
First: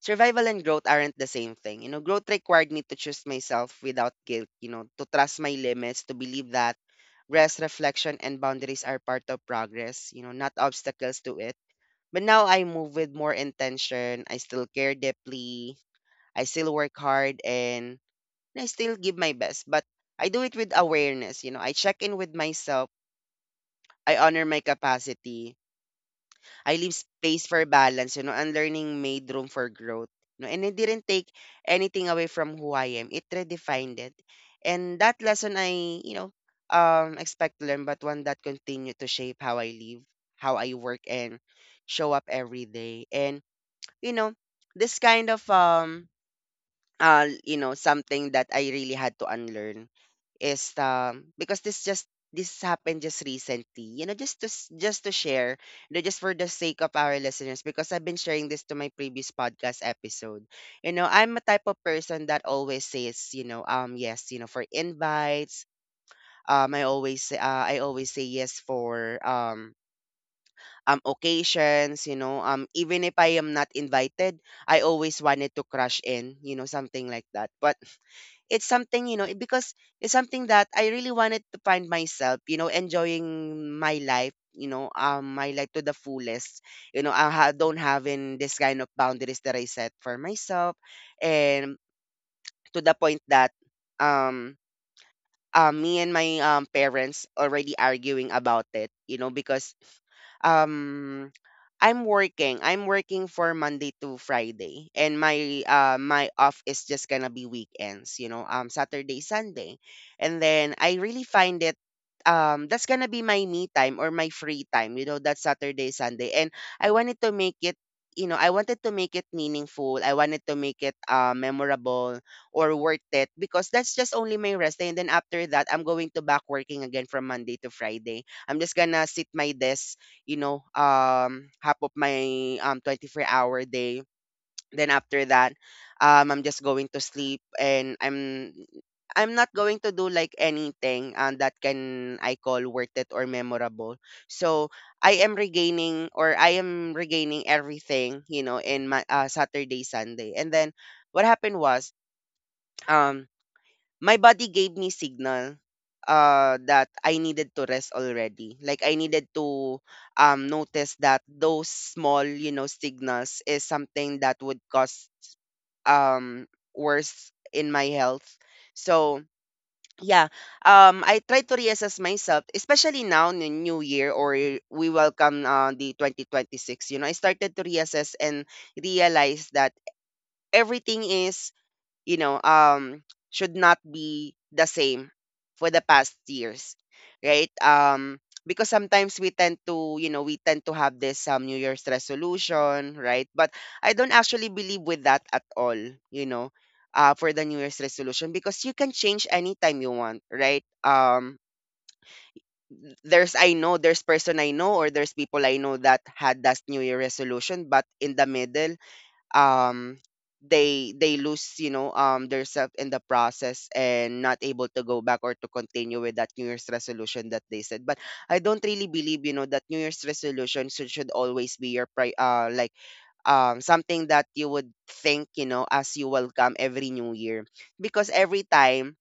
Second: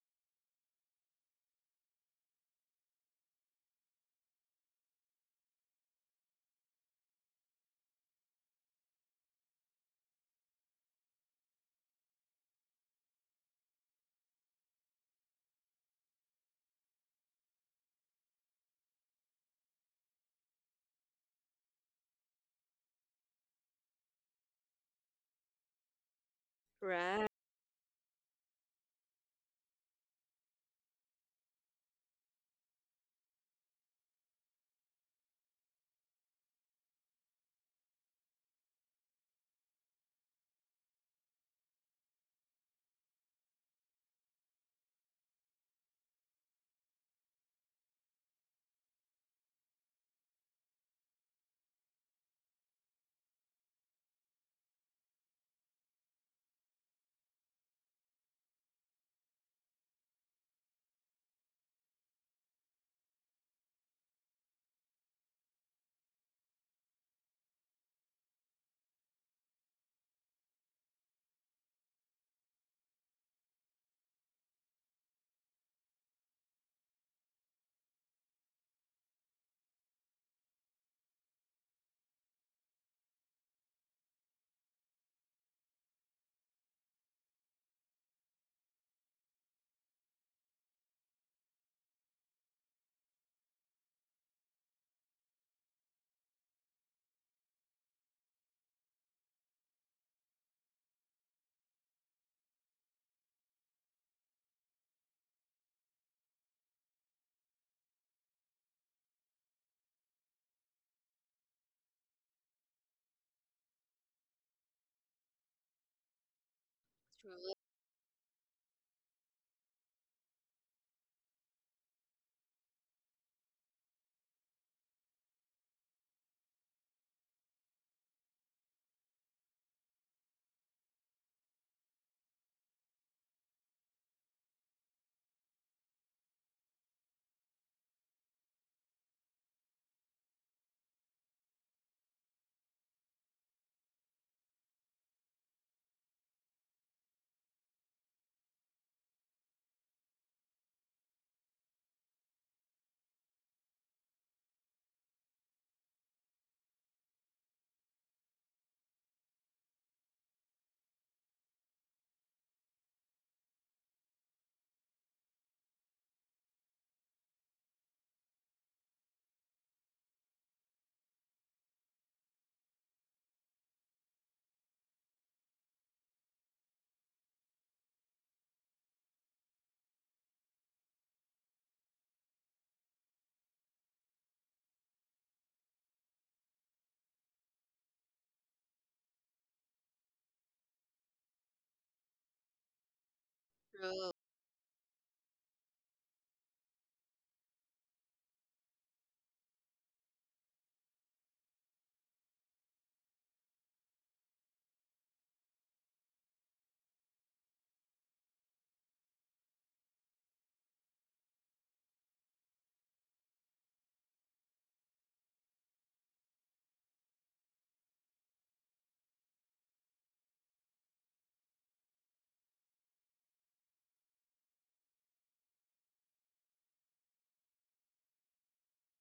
[SPEAKER 1] survival and growth aren't the same thing. You know, growth required me to choose myself without guilt, you know, to trust my limits, to believe that rest, reflection, and boundaries are part of progress, you know, not obstacles to it. But now I move with more intention. I still care deeply. I still work hard and I still give my best. But I do it with awareness. You know, I check in with myself. I honor my capacity. I leave
[SPEAKER 2] right.
[SPEAKER 1] space for balance, you know, and learning made room for growth. No, and it didn't take anything away from who I am. It redefined it. And that lesson I, you know, um expect to learn, but one that continued to shape how I live, how I work and show up every day. And, you know, this kind of um uh you know, Something that I really had to unlearn is um because this just this happened just recently, you know, just to s- just to share, you know, just for the sake of our listeners, because I've been sharing this to my previous podcast episode. You know, I'm a type of person that always says, you know, um yes, you know, for invites. um I always say- uh, I always say yes for um um occasions, you know. Um even if I am not invited, I always wanted to crush in, you know, something like that. But it's something, you know, it- because it's something that I really wanted to find myself, you know, enjoying my life, you know, um, my life to the fullest. You know, I ha- don't have in this kind of boundaries that I set for myself, and to the point that, um, um, me and my um parents already arguing about it, you know, because um I'm working. I'm working for Monday to Friday, and my uh my off is just gonna be weekends. You know, um Saturday, Sunday, and then I really find it um that's gonna be my me time or my free time. You know, that Saturday, Sunday, and I wanted to make it. You know, I wanted to make it meaningful. I wanted to make it uh, memorable or worth it, because that's just only my rest day. And then after that, I'm going to back working again from Monday to Friday. I'm just gonna sit my desk, you know, um, half of my um twenty-four hour day. Then after that, um, I'm just going to sleep, and I'm I'm not going to do like anything, um, that can I call worth it or memorable. So I am regaining, or I am regaining everything, you know, in my, uh, Saturday, Sunday. And then what happened was, um my body gave me signal uh that I needed to rest already. Like, I needed to um notice that those small, you know, signals is something that would cause um worse in my health. So yeah, um I try to reassess myself, especially now in the new year, or y- we welcome, uh, the twenty twenty-six. You know, I started to reassess and realize that everything is, you know, um should not be the same for the past years, right? Um because sometimes we tend to, you know, we tend to have this, um new year's resolution, right? But I don't
[SPEAKER 2] True,
[SPEAKER 1] actually believe with that at all, you know, uh for the new year's resolution, because you can change anytime you want, right? Um there's, I know, there's person I know, or there's people I know that had that New Year resolution, but in the middle, um they they lose, you know, um their self in the process and not able to go back or to continue with that new year's resolution that they said. But I don't really believe, you know, that new year's resolution should, should always be your pri- uh like um something that you would think, you know, as you welcome every new year. Because every time,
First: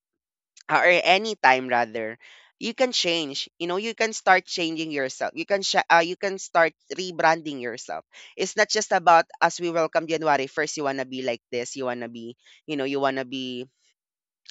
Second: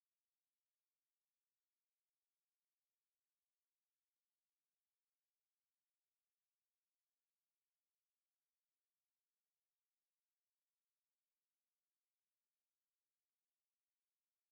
[SPEAKER 1] uh, or any time rather, you can change, you know, you can start changing yourself, you can sh- uh, you can start rebranding yourself. It's not just about as we welcome January first you want to be like this, you want to be, you know, you want to be,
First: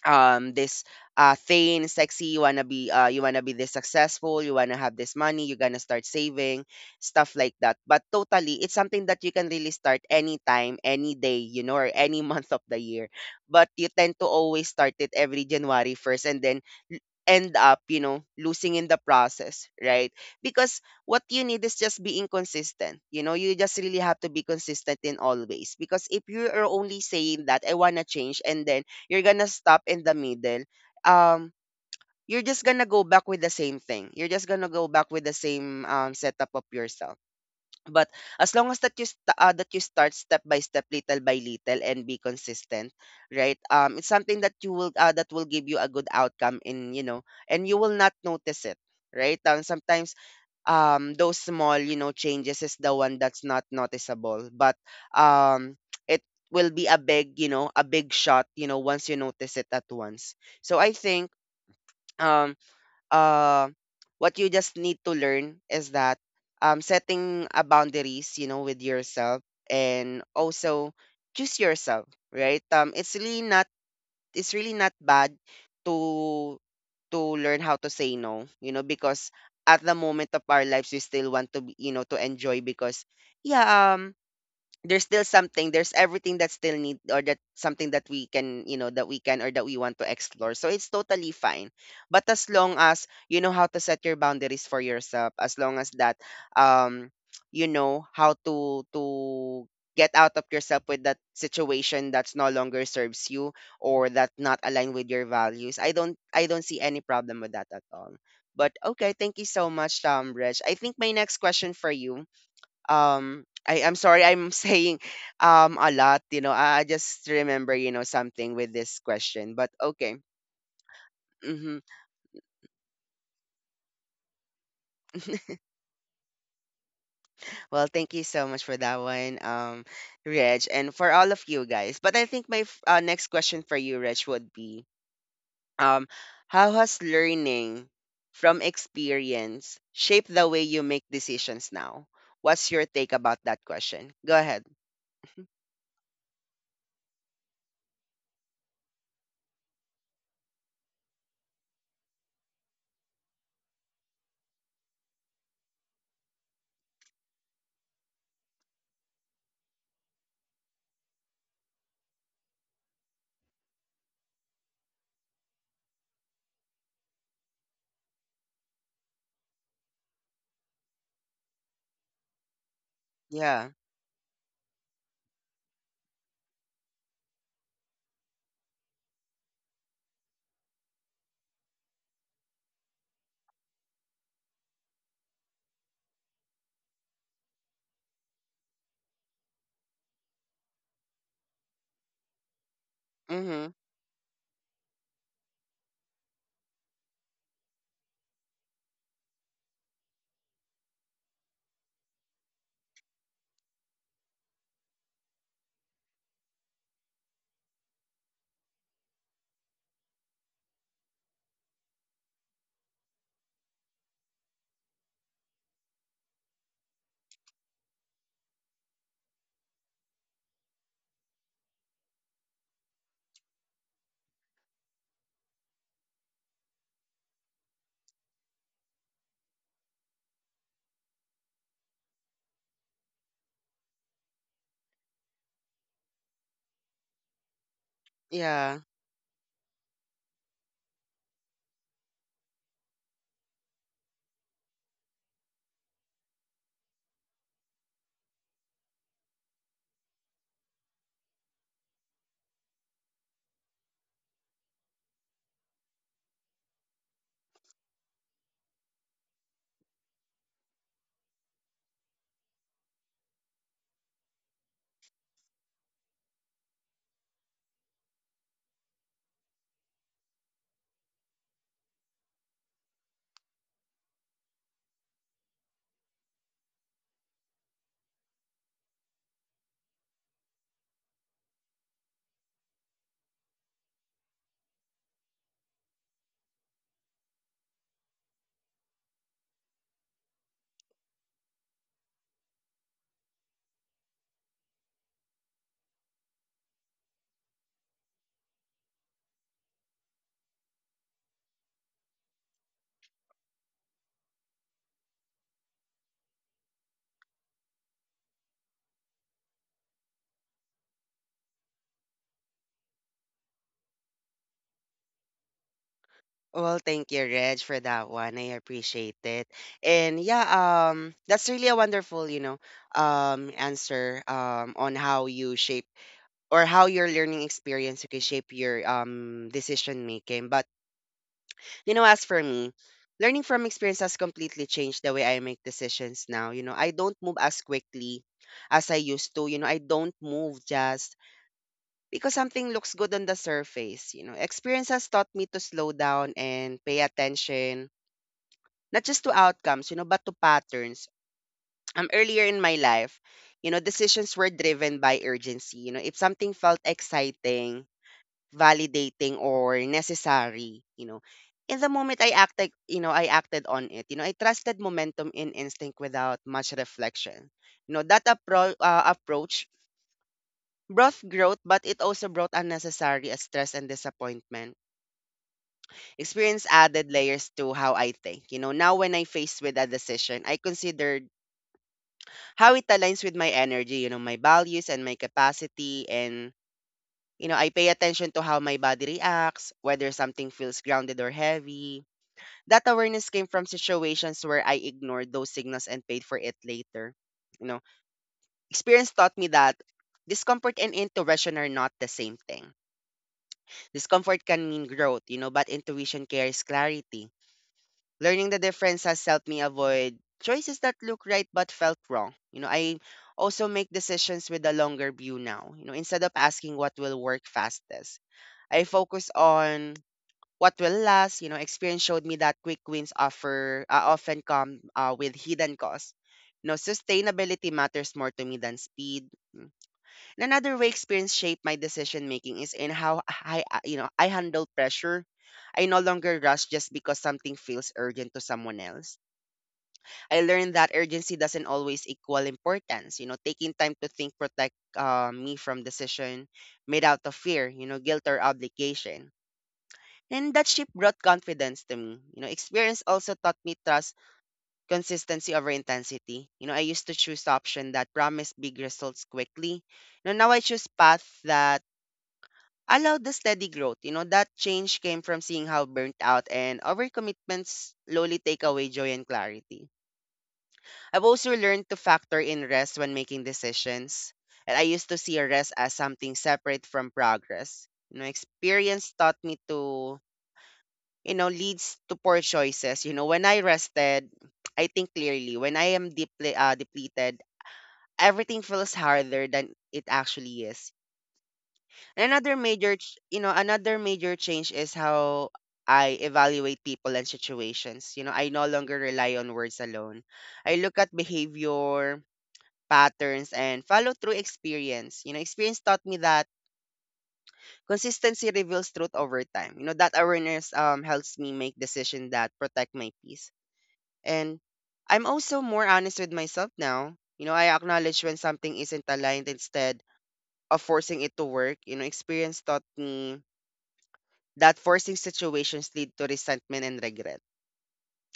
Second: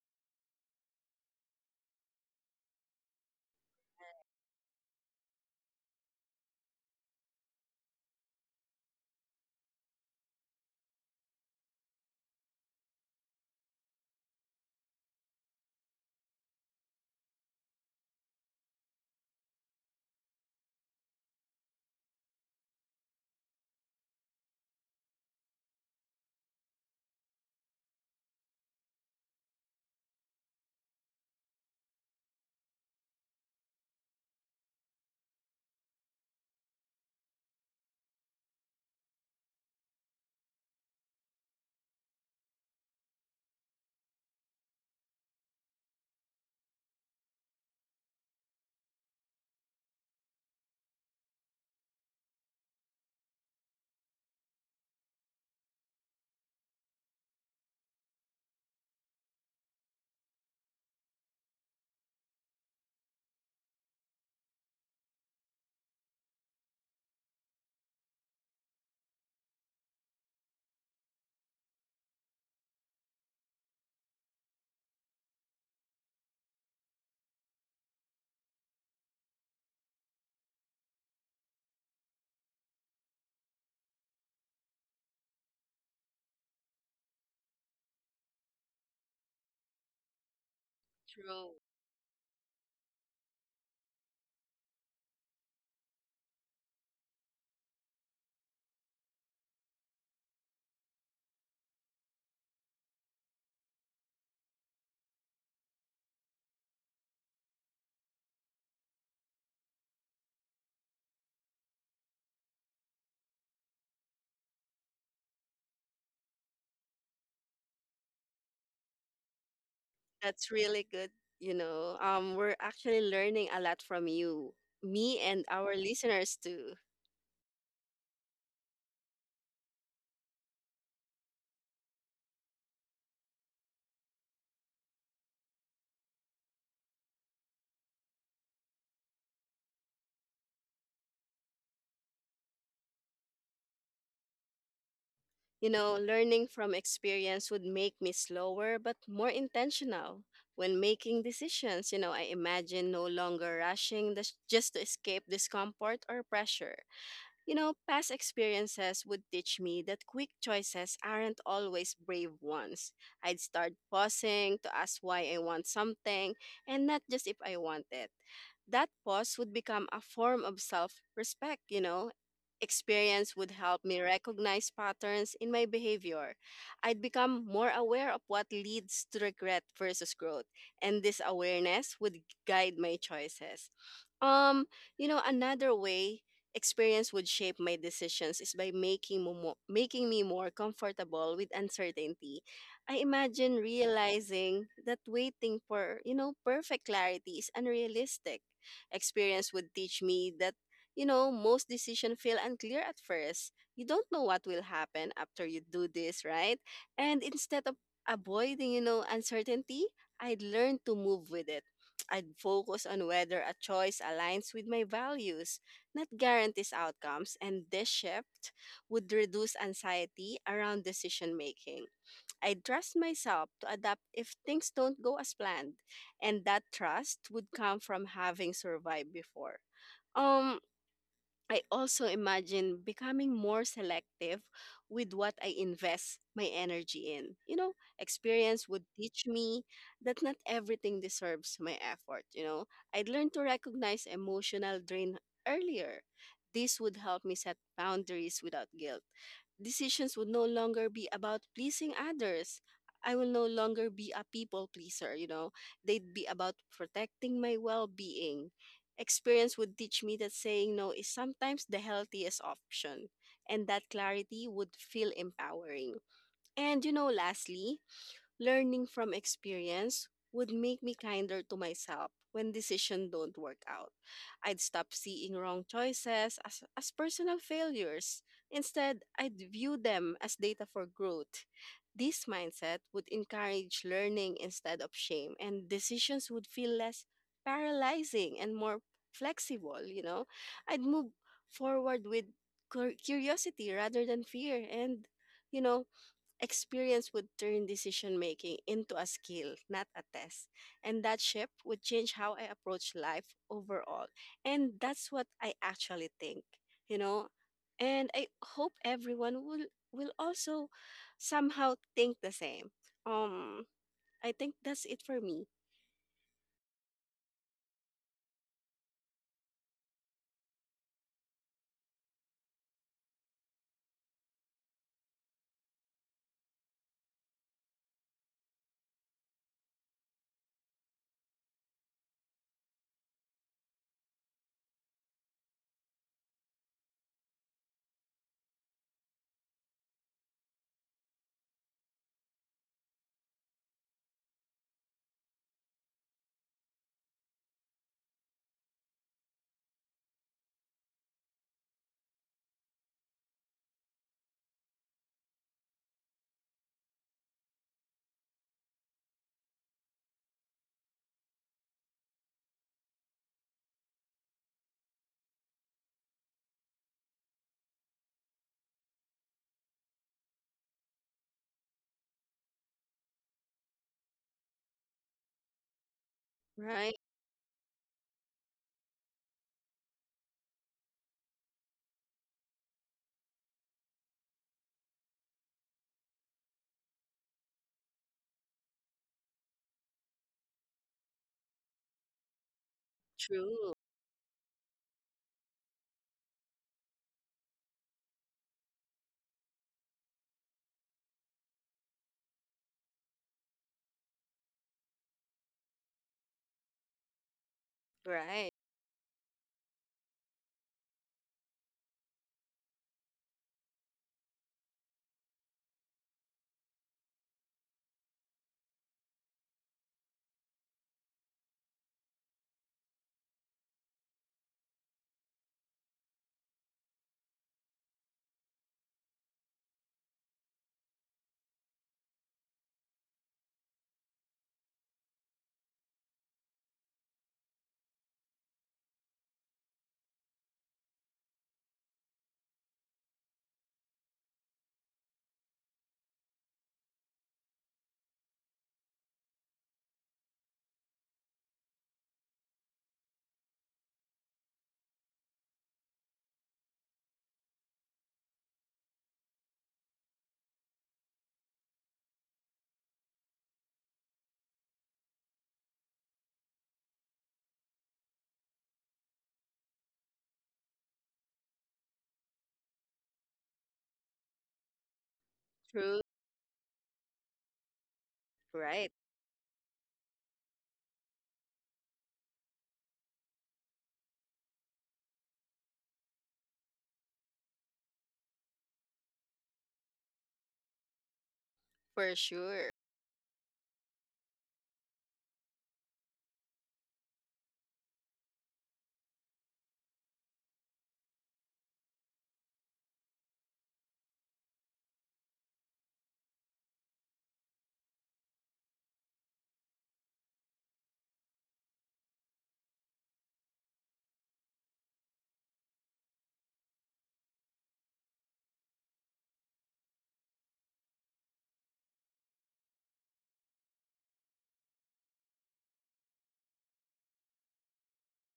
[SPEAKER 1] um this uh thing sexy, you wanna be, uh you wanna be this successful, you wanna have this money, you're gonna start saving, stuff like that. But totally, it's something that you can really start anytime, any day, you know, or any month of the year. But you tend to always start it every January first, and then l- end up, you know, losing in the process, right? Because what you need is just being consistent, you know, you just really have to be consistent in always. Because if you are only saying that I want to change and then you're gonna stop in the middle, um, you're just gonna go back with the same thing. You're just gonna go back with the same, um, setup of yourself. But as long as that you st- uh, that you start step by step, little by little, and be consistent, right? Um, it's something that you will, uh, that will give you a good outcome in, you know, and you will not notice it, right? Um, sometimes, um, those small, you know, changes is the one that's not noticeable, but, um, it will be a big, you know, a big shot, you know, once you notice it at once. So I think, um, uh, what you just need to learn is that, um, setting a boundaries, you know, with yourself, and also choose yourself, right? Um, it's really not it's really not bad to to learn how to say no, you know, because at the moment of our lives we still want to be, you know, to enjoy. Because yeah, um there's still something there's everything that still need, or that something that we can, you know, that we can, or that we want to explore, so it's totally
[SPEAKER 2] true.
[SPEAKER 1] fine. But as long as you know how to set your boundaries for yourself, as long as that, um you know how to to get out of yourself with that situation that's no longer serves you, or that not aligned with your values, i don't I don't see any problem with that at all. But okay, thank you so much, um Reg, I think my next question for you, um I, I'm sorry, I'm saying, um a lot, you know, I, I just remember, you know, something with this question, but okay.
[SPEAKER 2] That's really good. You
[SPEAKER 1] Mm-hmm.
[SPEAKER 2] know, um, we're actually learning a lot from you, me and our listeners too.
[SPEAKER 1] Well, thank you so much for that one, um Reg, and for all of you guys. But I think my f- uh, next question for you, Reg, would be, um how has learning from experience shaped the way you make decisions now? What's your take about that question? Go ahead.
[SPEAKER 2] You know, learning from experience would make me slower but more intentional when making decisions. You know, I imagine no longer rushing this just to escape discomfort or pressure. You know, past experiences would teach me that quick choices aren't always brave ones. I'd start pausing to ask why I want something and not just if I want it. That pause would become a form of self respect, you know. Experience would
[SPEAKER 1] Yeah.
[SPEAKER 2] help me recognize patterns in my behavior. I'd become more aware of what leads to regret versus growth, and this awareness would guide my choices. Um, you know, another way experience would shape my decisions is by making mo- mo- making me more comfortable with uncertainty. I imagine
[SPEAKER 1] Mm-hmm.
[SPEAKER 2] realizing that waiting for, you know, perfect clarity is unrealistic. Experience would teach me that, you know, most decisions feel unclear at first. You don't know what will happen after you do this, right? And instead of avoiding, you know, uncertainty, I'd learn to move with it. I'd focus on whether a choice aligns with my values not guarantees outcomes, and this shift would reduce anxiety around decision making. I trust myself to adapt if things don't go as planned, and that trust would come from having survived before. Um, I also imagine becoming more selective with what I invest my energy in. You know, experience
[SPEAKER 1] Yeah.
[SPEAKER 2] would teach me that not everything deserves my effort. You know, I'd learn to recognize emotional drain earlier. This would help me set boundaries without guilt. Decisions would no longer be about pleasing others. I will no longer be a people pleaser, you know. They'd be about protecting my well being. Experience would teach me that saying no is sometimes the healthiest option, and that clarity would feel empowering. And you know, lastly, learning from experience would make me kinder to myself when decisions don't work out. I'd stop seeing wrong choices as, as personal failures. Instead, I'd view them as data for growth. This mindset would encourage learning instead of shame, and decisions would feel less paralyzing and more flexible, you know? I'd move forward with cur- curiosity rather than fear, and you know, experience would turn decision making into a skill, not a test. And that shift would change how I approach life overall. And that's what I actually think, you know. And I hope everyone will will also somehow think the same. Um I think that's it for me.
[SPEAKER 1] Well, thank you, Reg, for that one. I appreciate it. And yeah, um, that's really a wonderful, you know, um, answer um, on how you shape or how your learning experience can shape your, um, decision making. But, you know, as for me, learning from experience has completely changed the way I make decisions now. You know, I don't move as quickly as I used to. You know, I don't move just because something looks good on the surface. You know, experience has taught me to slow down and pay attention, not just to outcomes, you know, but to patterns. Um, earlier in my life, you know, decisions were driven by urgency. You know, if something felt exciting, validating, or necessary, you know, in the moment I acted, you know, I acted on it. You know, I trusted momentum in instinct without much reflection. You know, that appro- uh, approach brought growth, but it also brought unnecessary stress and disappointment. Experience
[SPEAKER 2] Right.
[SPEAKER 1] added layers to how I think. You know, now when I faced with a decision, I consider how it aligns with my energy, you know, my values and my capacity. And, you know, I pay attention to how my body reacts, whether something feels grounded or heavy. That awareness came from
[SPEAKER 2] True.
[SPEAKER 1] situations where I ignored those signals and paid for it later. You know, experience taught me that discomfort and intuition are not the same thing. Discomfort can mean growth, you know, but intuition carries clarity. Learning
[SPEAKER 2] Right.
[SPEAKER 1] the difference has helped me avoid choices that look right but felt wrong. You know, I also make decisions with a longer view now. You know, instead of asking what will work fastest, I focus on what will last. You know, experience showed me that quick wins offer uh, often come uh, with hidden costs. You know, sustainability matters more to me than speed. Hmm. And another way experience shaped my decision making is in how I, I- you know, I handle pressure. I no longer rush just because something feels urgent to someone else. I learned that urgency doesn't always equal importance. You know, taking time to think protect uh, me from decision made out of fear, you know, guilt or obligation. And that shift brought confidence to me. You know, experience also taught me trust consistency over intensity. You know, I used to choose option that promised big results quickly. You know, now I choose path that allowed the steady growth. You know, that change came from seeing how burnt out and overcommitments slowly take away joy and clarity. I've also learned to factor in rest when making decisions. And I used to see rest as
[SPEAKER 2] True.
[SPEAKER 1] something separate from progress. You know,
[SPEAKER 2] Right.
[SPEAKER 1] experience taught me to, you know, leads to poor choices. You know, when I rested, I think clearly. When I am deeply uh, depleted, everything feels harder than it actually is.
[SPEAKER 2] For
[SPEAKER 1] Another
[SPEAKER 2] sure.
[SPEAKER 1] major, ch- you know, another major change is how I evaluate people and situations. You know, I no longer rely on words alone. I look at behavior, patterns, and follow through experience. You know, experience taught me that consistency reveals truth over time. You know, that awareness um helps me make decisions that protect my peace. And I'm also more honest with myself now. You know, I acknowledge when something isn't aligned instead of forcing it to work. You know, experience taught me that forcing situations lead to resentment and regret.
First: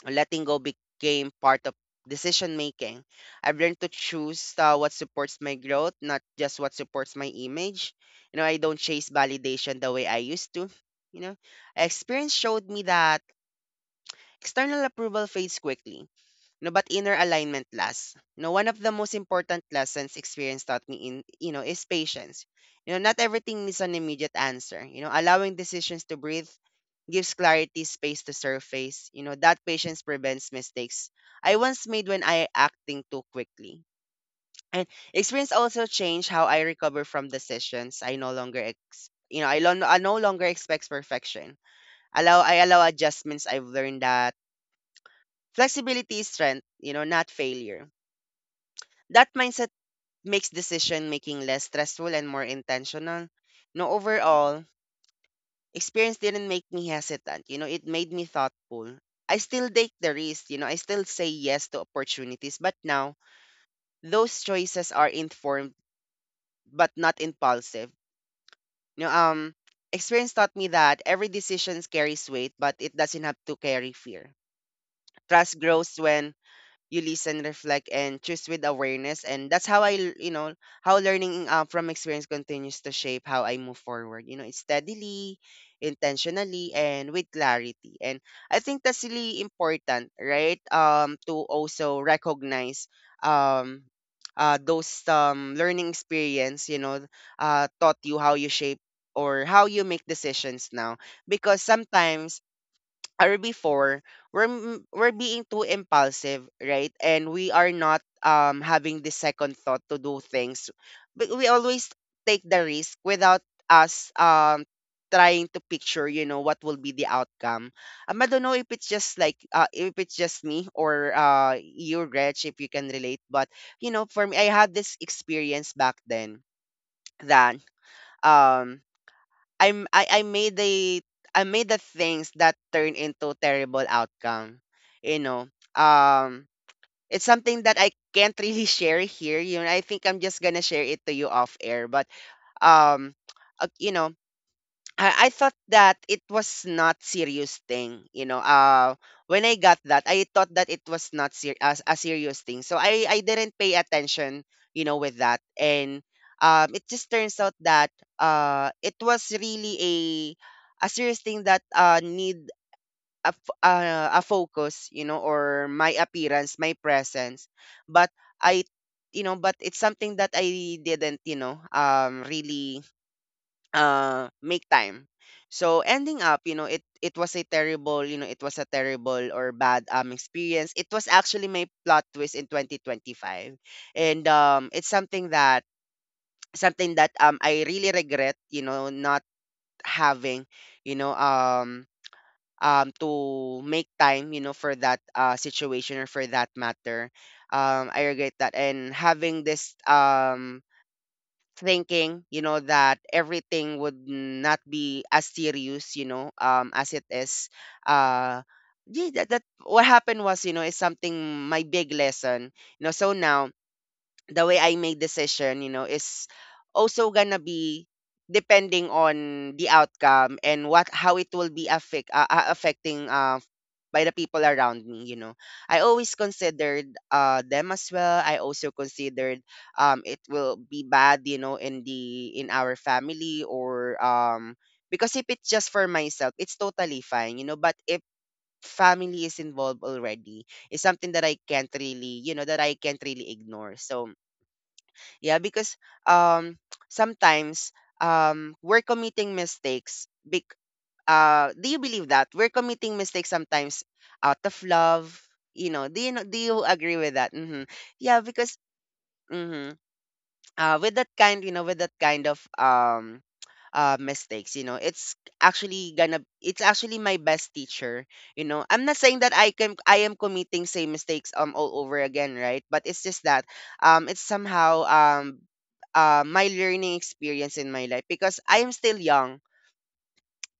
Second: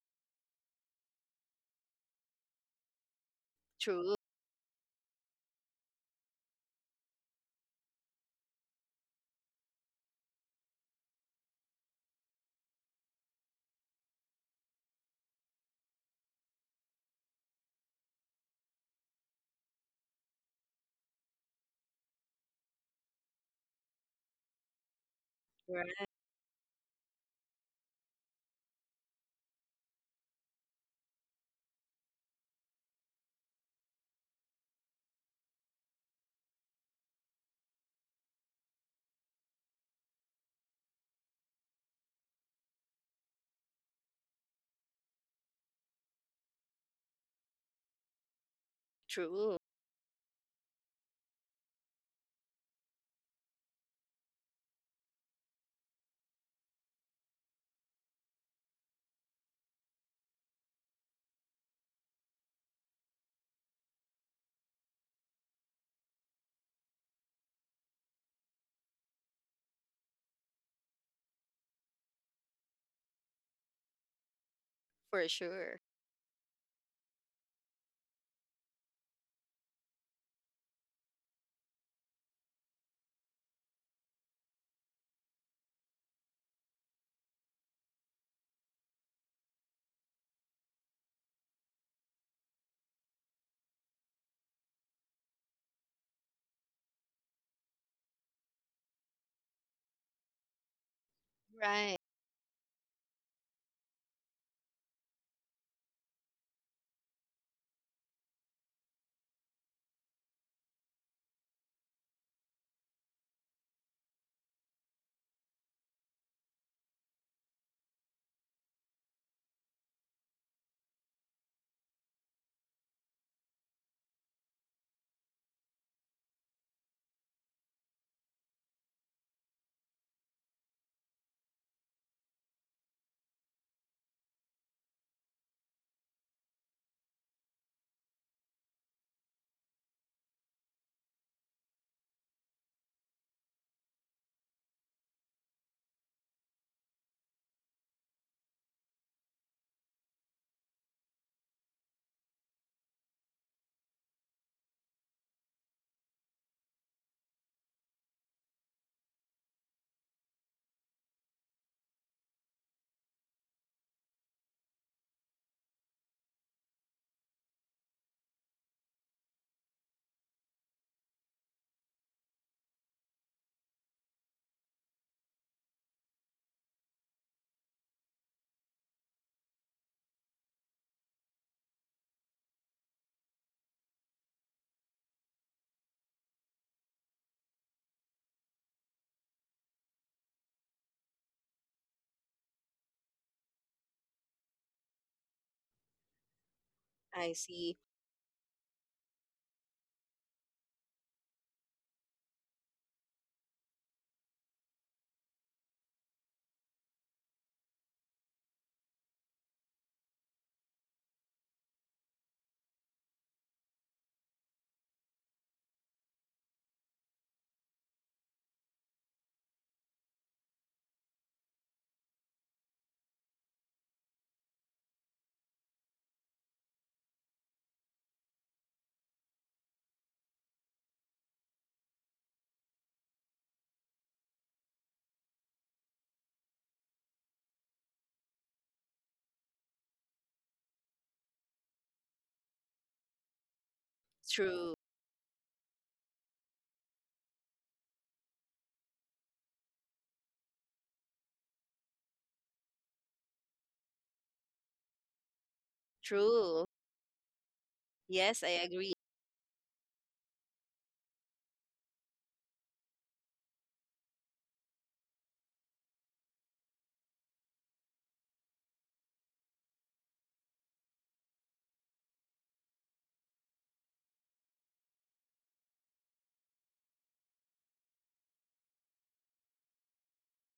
[SPEAKER 1] Letting go became part of decision making. I've learned to
[SPEAKER 2] True.
[SPEAKER 1] choose uh, what supports my growth, not just what supports my image. You know, I don't chase validation the way I used to. You know, experience showed me that external approval fades quickly, no, but inner alignment lasts. No, one of the most important lessons experience taught me in, you know, is patience. You know, not everything needs an immediate answer. You know, allowing decisions
[SPEAKER 2] Right.
[SPEAKER 1] to breathe gives clarity space to surface. You know, that patience prevents mistakes I once made when I acting too quickly. And experience also changed how I recover from decisions. I no longer ex- you know, I, lo- I no longer expect perfection. Allow I allow adjustments. I've learned that flexibility is strength, you know, not failure. That
[SPEAKER 2] True.
[SPEAKER 1] mindset makes decision making less stressful and more intentional. No, overall, experience didn't make me hesitant. You know, it made me thoughtful. I still take the risk. You know, I still say yes to opportunities. But now, those choices are informed but not impulsive. You know, um, Experience taught me that every decision carries weight, but it doesn't have to carry fear.
[SPEAKER 2] For
[SPEAKER 1] Trust
[SPEAKER 2] sure.
[SPEAKER 1] grows when you listen, reflect, and choose with awareness. And that's how I, l- you know, how learning uh, from experience continues to shape how I move forward. You know, it's steadily, intentionally, and with clarity. And I think that's really important, right? Um, to also recognize um uh those um learning experience, you know, uh taught you how you shape or how you make decisions now, because
[SPEAKER 2] Right.
[SPEAKER 1] sometimes or before we're m- we're being too impulsive, right, and we are not um having the second thought to do things, but we always take the risk without us um trying to picture, you know, what will be the outcome. um, I don't know if it's just like uh, if it's just me or uh you, Reg, if you can relate, but you know, for me, I had this experience back then that um I'm I I made the, I made the things that turn into terrible outcome. You know, um, it's something that I can't really share here. You know, I think I'm just gonna share it to you off air. But um, uh, you know, I, I thought that it was not serious thing, you know. Uh, when I got that, I thought that it was not ser- a, a serious thing. So I, I didn't pay attention, you know, with that. And um, it just turns out that uh, it was really a a serious thing that uh, need a, f- uh, a focus, you know, or my appearance, my presence. But I, you know, but it's something that I didn't, you know, um, really uh make time, so ending up, you know, it it was a terrible, you know, it was a terrible or bad um experience. It was actually my plot twist in twenty twenty-five. And um, it's something that, something that um I really regret, you know, not having, you know, um um to make time, you know, for that uh situation or for that matter.
[SPEAKER 2] I see.
[SPEAKER 1] um I regret that and having this um thinking, you know, that everything would not be as serious, you know, um, as it is. Uh, yeah, that, that what happened was, you know, is something my big lesson. You know, so now the way I make decision, you know, is also gonna be depending on the outcome and what how it will be affect uh, uh, affecting uh by the people around me, you know. I always considered uh them as well. I also considered um it will be bad, you know, in the, in our family, or um, because if it's just for myself, it's totally fine, you know, but if family is involved already, it's something that I can't really, you know, that I can't really ignore. So
[SPEAKER 2] True.
[SPEAKER 1] yeah, because um sometimes um we're committing mistakes. Bec- uh, do you believe that we're committing mistakes sometimes out of love? You know, do you know, do you
[SPEAKER 2] True.
[SPEAKER 1] agree with that? Hmm. Yeah,
[SPEAKER 2] Yes,
[SPEAKER 1] because,
[SPEAKER 2] I agree.
[SPEAKER 1] mhm, uh, with that kind, you know, with that kind of um uh, mistakes, you know, it's actually gonna it's actually my best teacher. You know, I'm not saying that i can I am committing same mistakes um all over again, right? But it's just that um it's somehow um uh, my learning experience in my life, because I am still young.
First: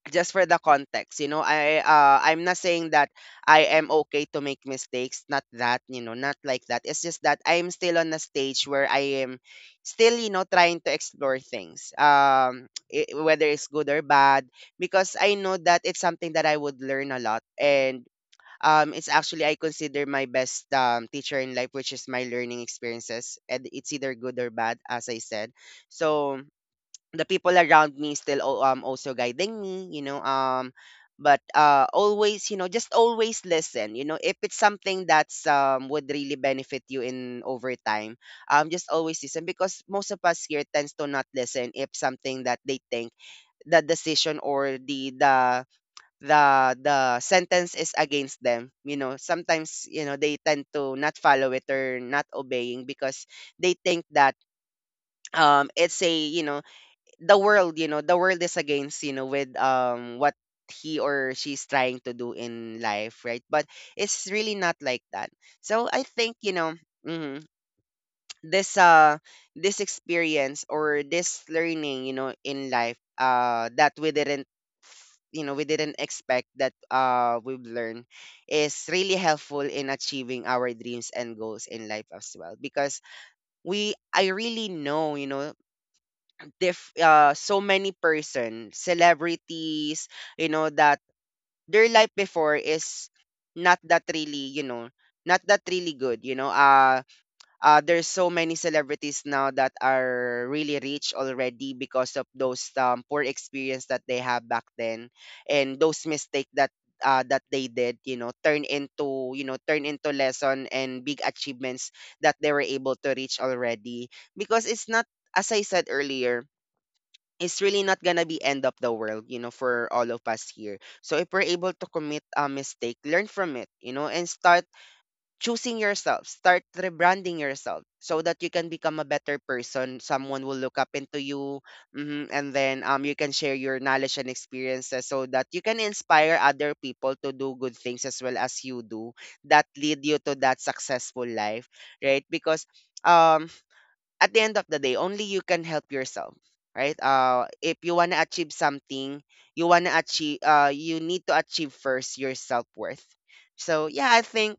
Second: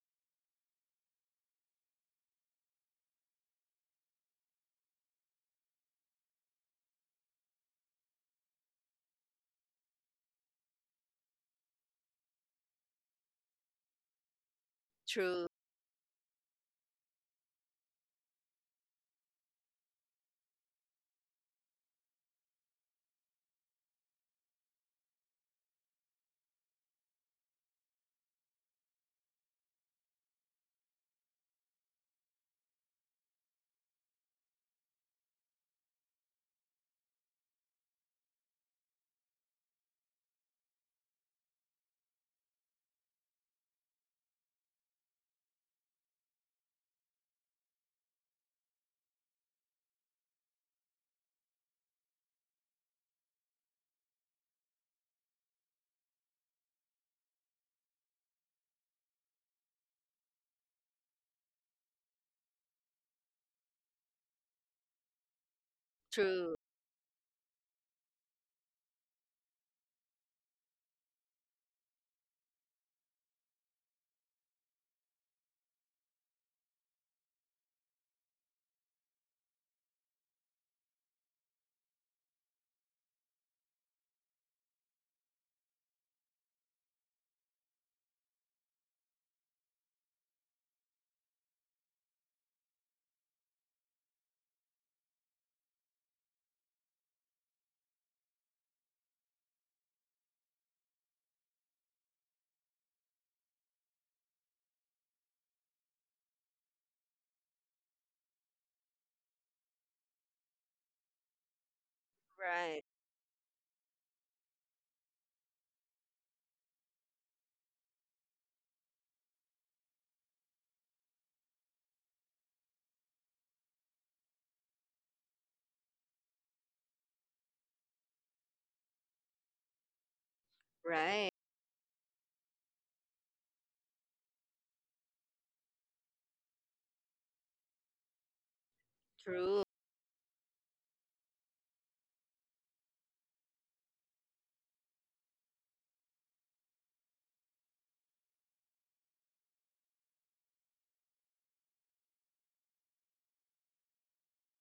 [SPEAKER 1] Just for the context, you know, I uh I'm not saying that I am okay to make mistakes, not that, you know, not like that. It's just that I'm still on a stage where I am still, you know, trying to explore things. Um, i- whether it's good or bad, because I
[SPEAKER 2] True,
[SPEAKER 1] know that it's something that I would learn a lot, and um, it's actually I consider my best um, teacher in life, which is my learning experiences, and it's either good or bad, as I said. So the people around me still al- um also guiding me, you know, um, but uh always, you know, just always listen, you know, if it's something that's um would really benefit you in over time. Um just always listen, because most of us here tends to not listen if something that they think the decision or the the the the sentence is against them, you know. Sometimes, you know, they tend to not follow it or not obeying, because they think that um it's a, you know, the world, you know, the world is against, you know, with um what he or she's trying to do in life, right? But it's really not like that. So I think, you
[SPEAKER 2] true.
[SPEAKER 1] know, mhm, this uh this experience or this learning, you know, in life uh that we didn't f- you know, we didn't expect that uh we've learned, is really helpful in achieving our dreams and goals in life as well, because we I really know, you know, diff uh, so many person, celebrities, you know, that their life before is not that really, you know, not that really good, you know. Uh, uh there's so many celebrities now that are really rich already because of those um, poor experience that they have back then, and those mistake that uh, that they did, you know, turn into, you know, turn into lesson and big achievements that they were
[SPEAKER 2] Right,
[SPEAKER 1] able to reach already. Because it's not, as I said earlier, it's really not gonna be end of the world, you know, for all of us here. So if we're able to commit a mistake, learn from it, you know, and start choosing yourself, start rebranding yourself, so that you can become a better person. Someone will look up into
[SPEAKER 2] right.
[SPEAKER 1] you, hmm, and then um, you can share your knowledge and experiences, so that you can inspire other people to do good things as well as you do,
[SPEAKER 2] True,
[SPEAKER 1] that lead you to that successful life, right? Because um, at the end of the day, only you can help yourself, right? Uh, if you wanna achieve something, you wanna achieve, uh, you need to achieve first your self worth. So yeah, I think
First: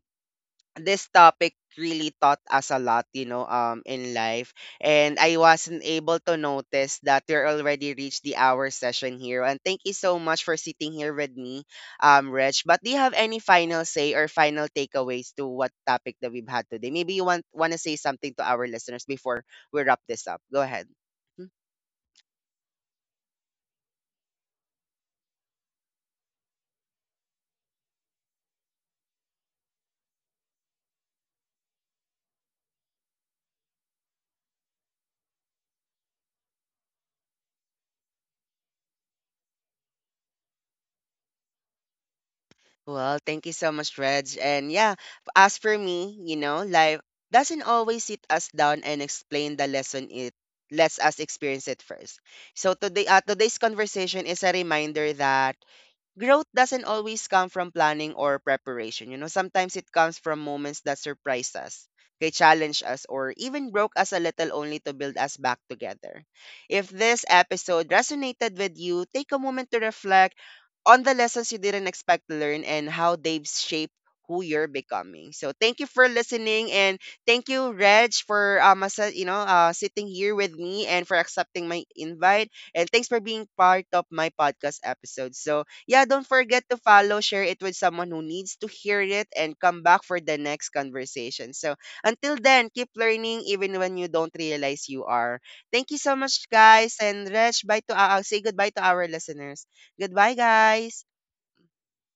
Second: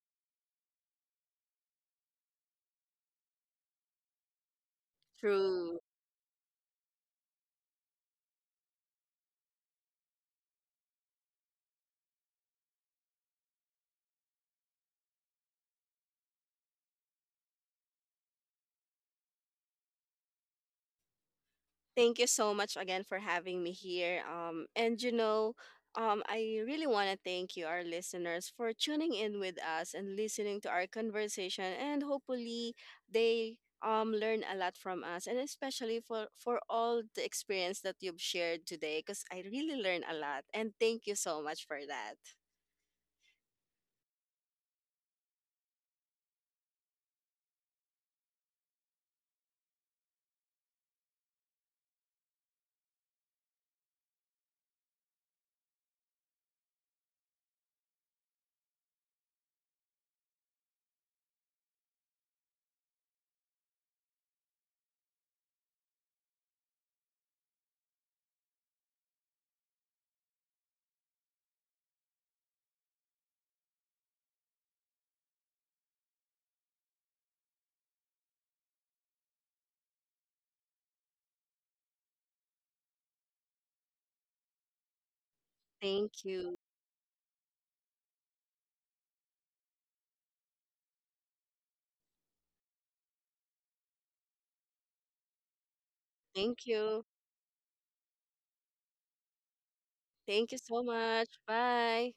[SPEAKER 1] this topic really taught us a lot, you know, um, in life. And I
[SPEAKER 2] true.
[SPEAKER 1] wasn't able to notice that we're already reached the hour session here. And thank you so much for sitting here with me, um, Rich. But do you have any final say or final takeaways to what topic that we've had today? Maybe you want want to say something to our listeners before we wrap this up. Go ahead.
[SPEAKER 2] Thank you so much again for having me here. Um, and you know, um, I really want to thank you, our listeners, for tuning in with us and listening to our conversation. And hopefully, they um learn a lot from us, and especially for for all the experience that you've shared today, because I really learned a lot. And thank you so much for that.
[SPEAKER 1] Well, thank you so much, Reg. And yeah, as for me, you know, life doesn't always sit us down and explain the lesson, it lets us experience it first. So today, uh, today's conversation is a reminder that growth doesn't always come from planning or preparation. You know, sometimes it comes from moments that surprise us, okay, challenge us, or even broke us a little, only to build us back together. If this episode resonated with you, take a moment to reflect on the lessons you didn't expect to learn and how they've shaped who you're becoming. So thank you for listening, and thank you, Reg, for um, as you know, uh sitting here with me, and for accepting my invite, and thanks for being part of my podcast episode. So yeah, don't
[SPEAKER 2] Thank you.
[SPEAKER 1] forget to follow, share it with someone who needs to hear it, and come back for the next conversation. So until then, keep learning even when you don't realize you are. Thank you so much,
[SPEAKER 2] Thank
[SPEAKER 1] guys.
[SPEAKER 2] you.
[SPEAKER 1] And Resh, bye to uh, say goodbye to our listeners. Goodbye,
[SPEAKER 2] Thank you so
[SPEAKER 1] guys.
[SPEAKER 2] much. Bye.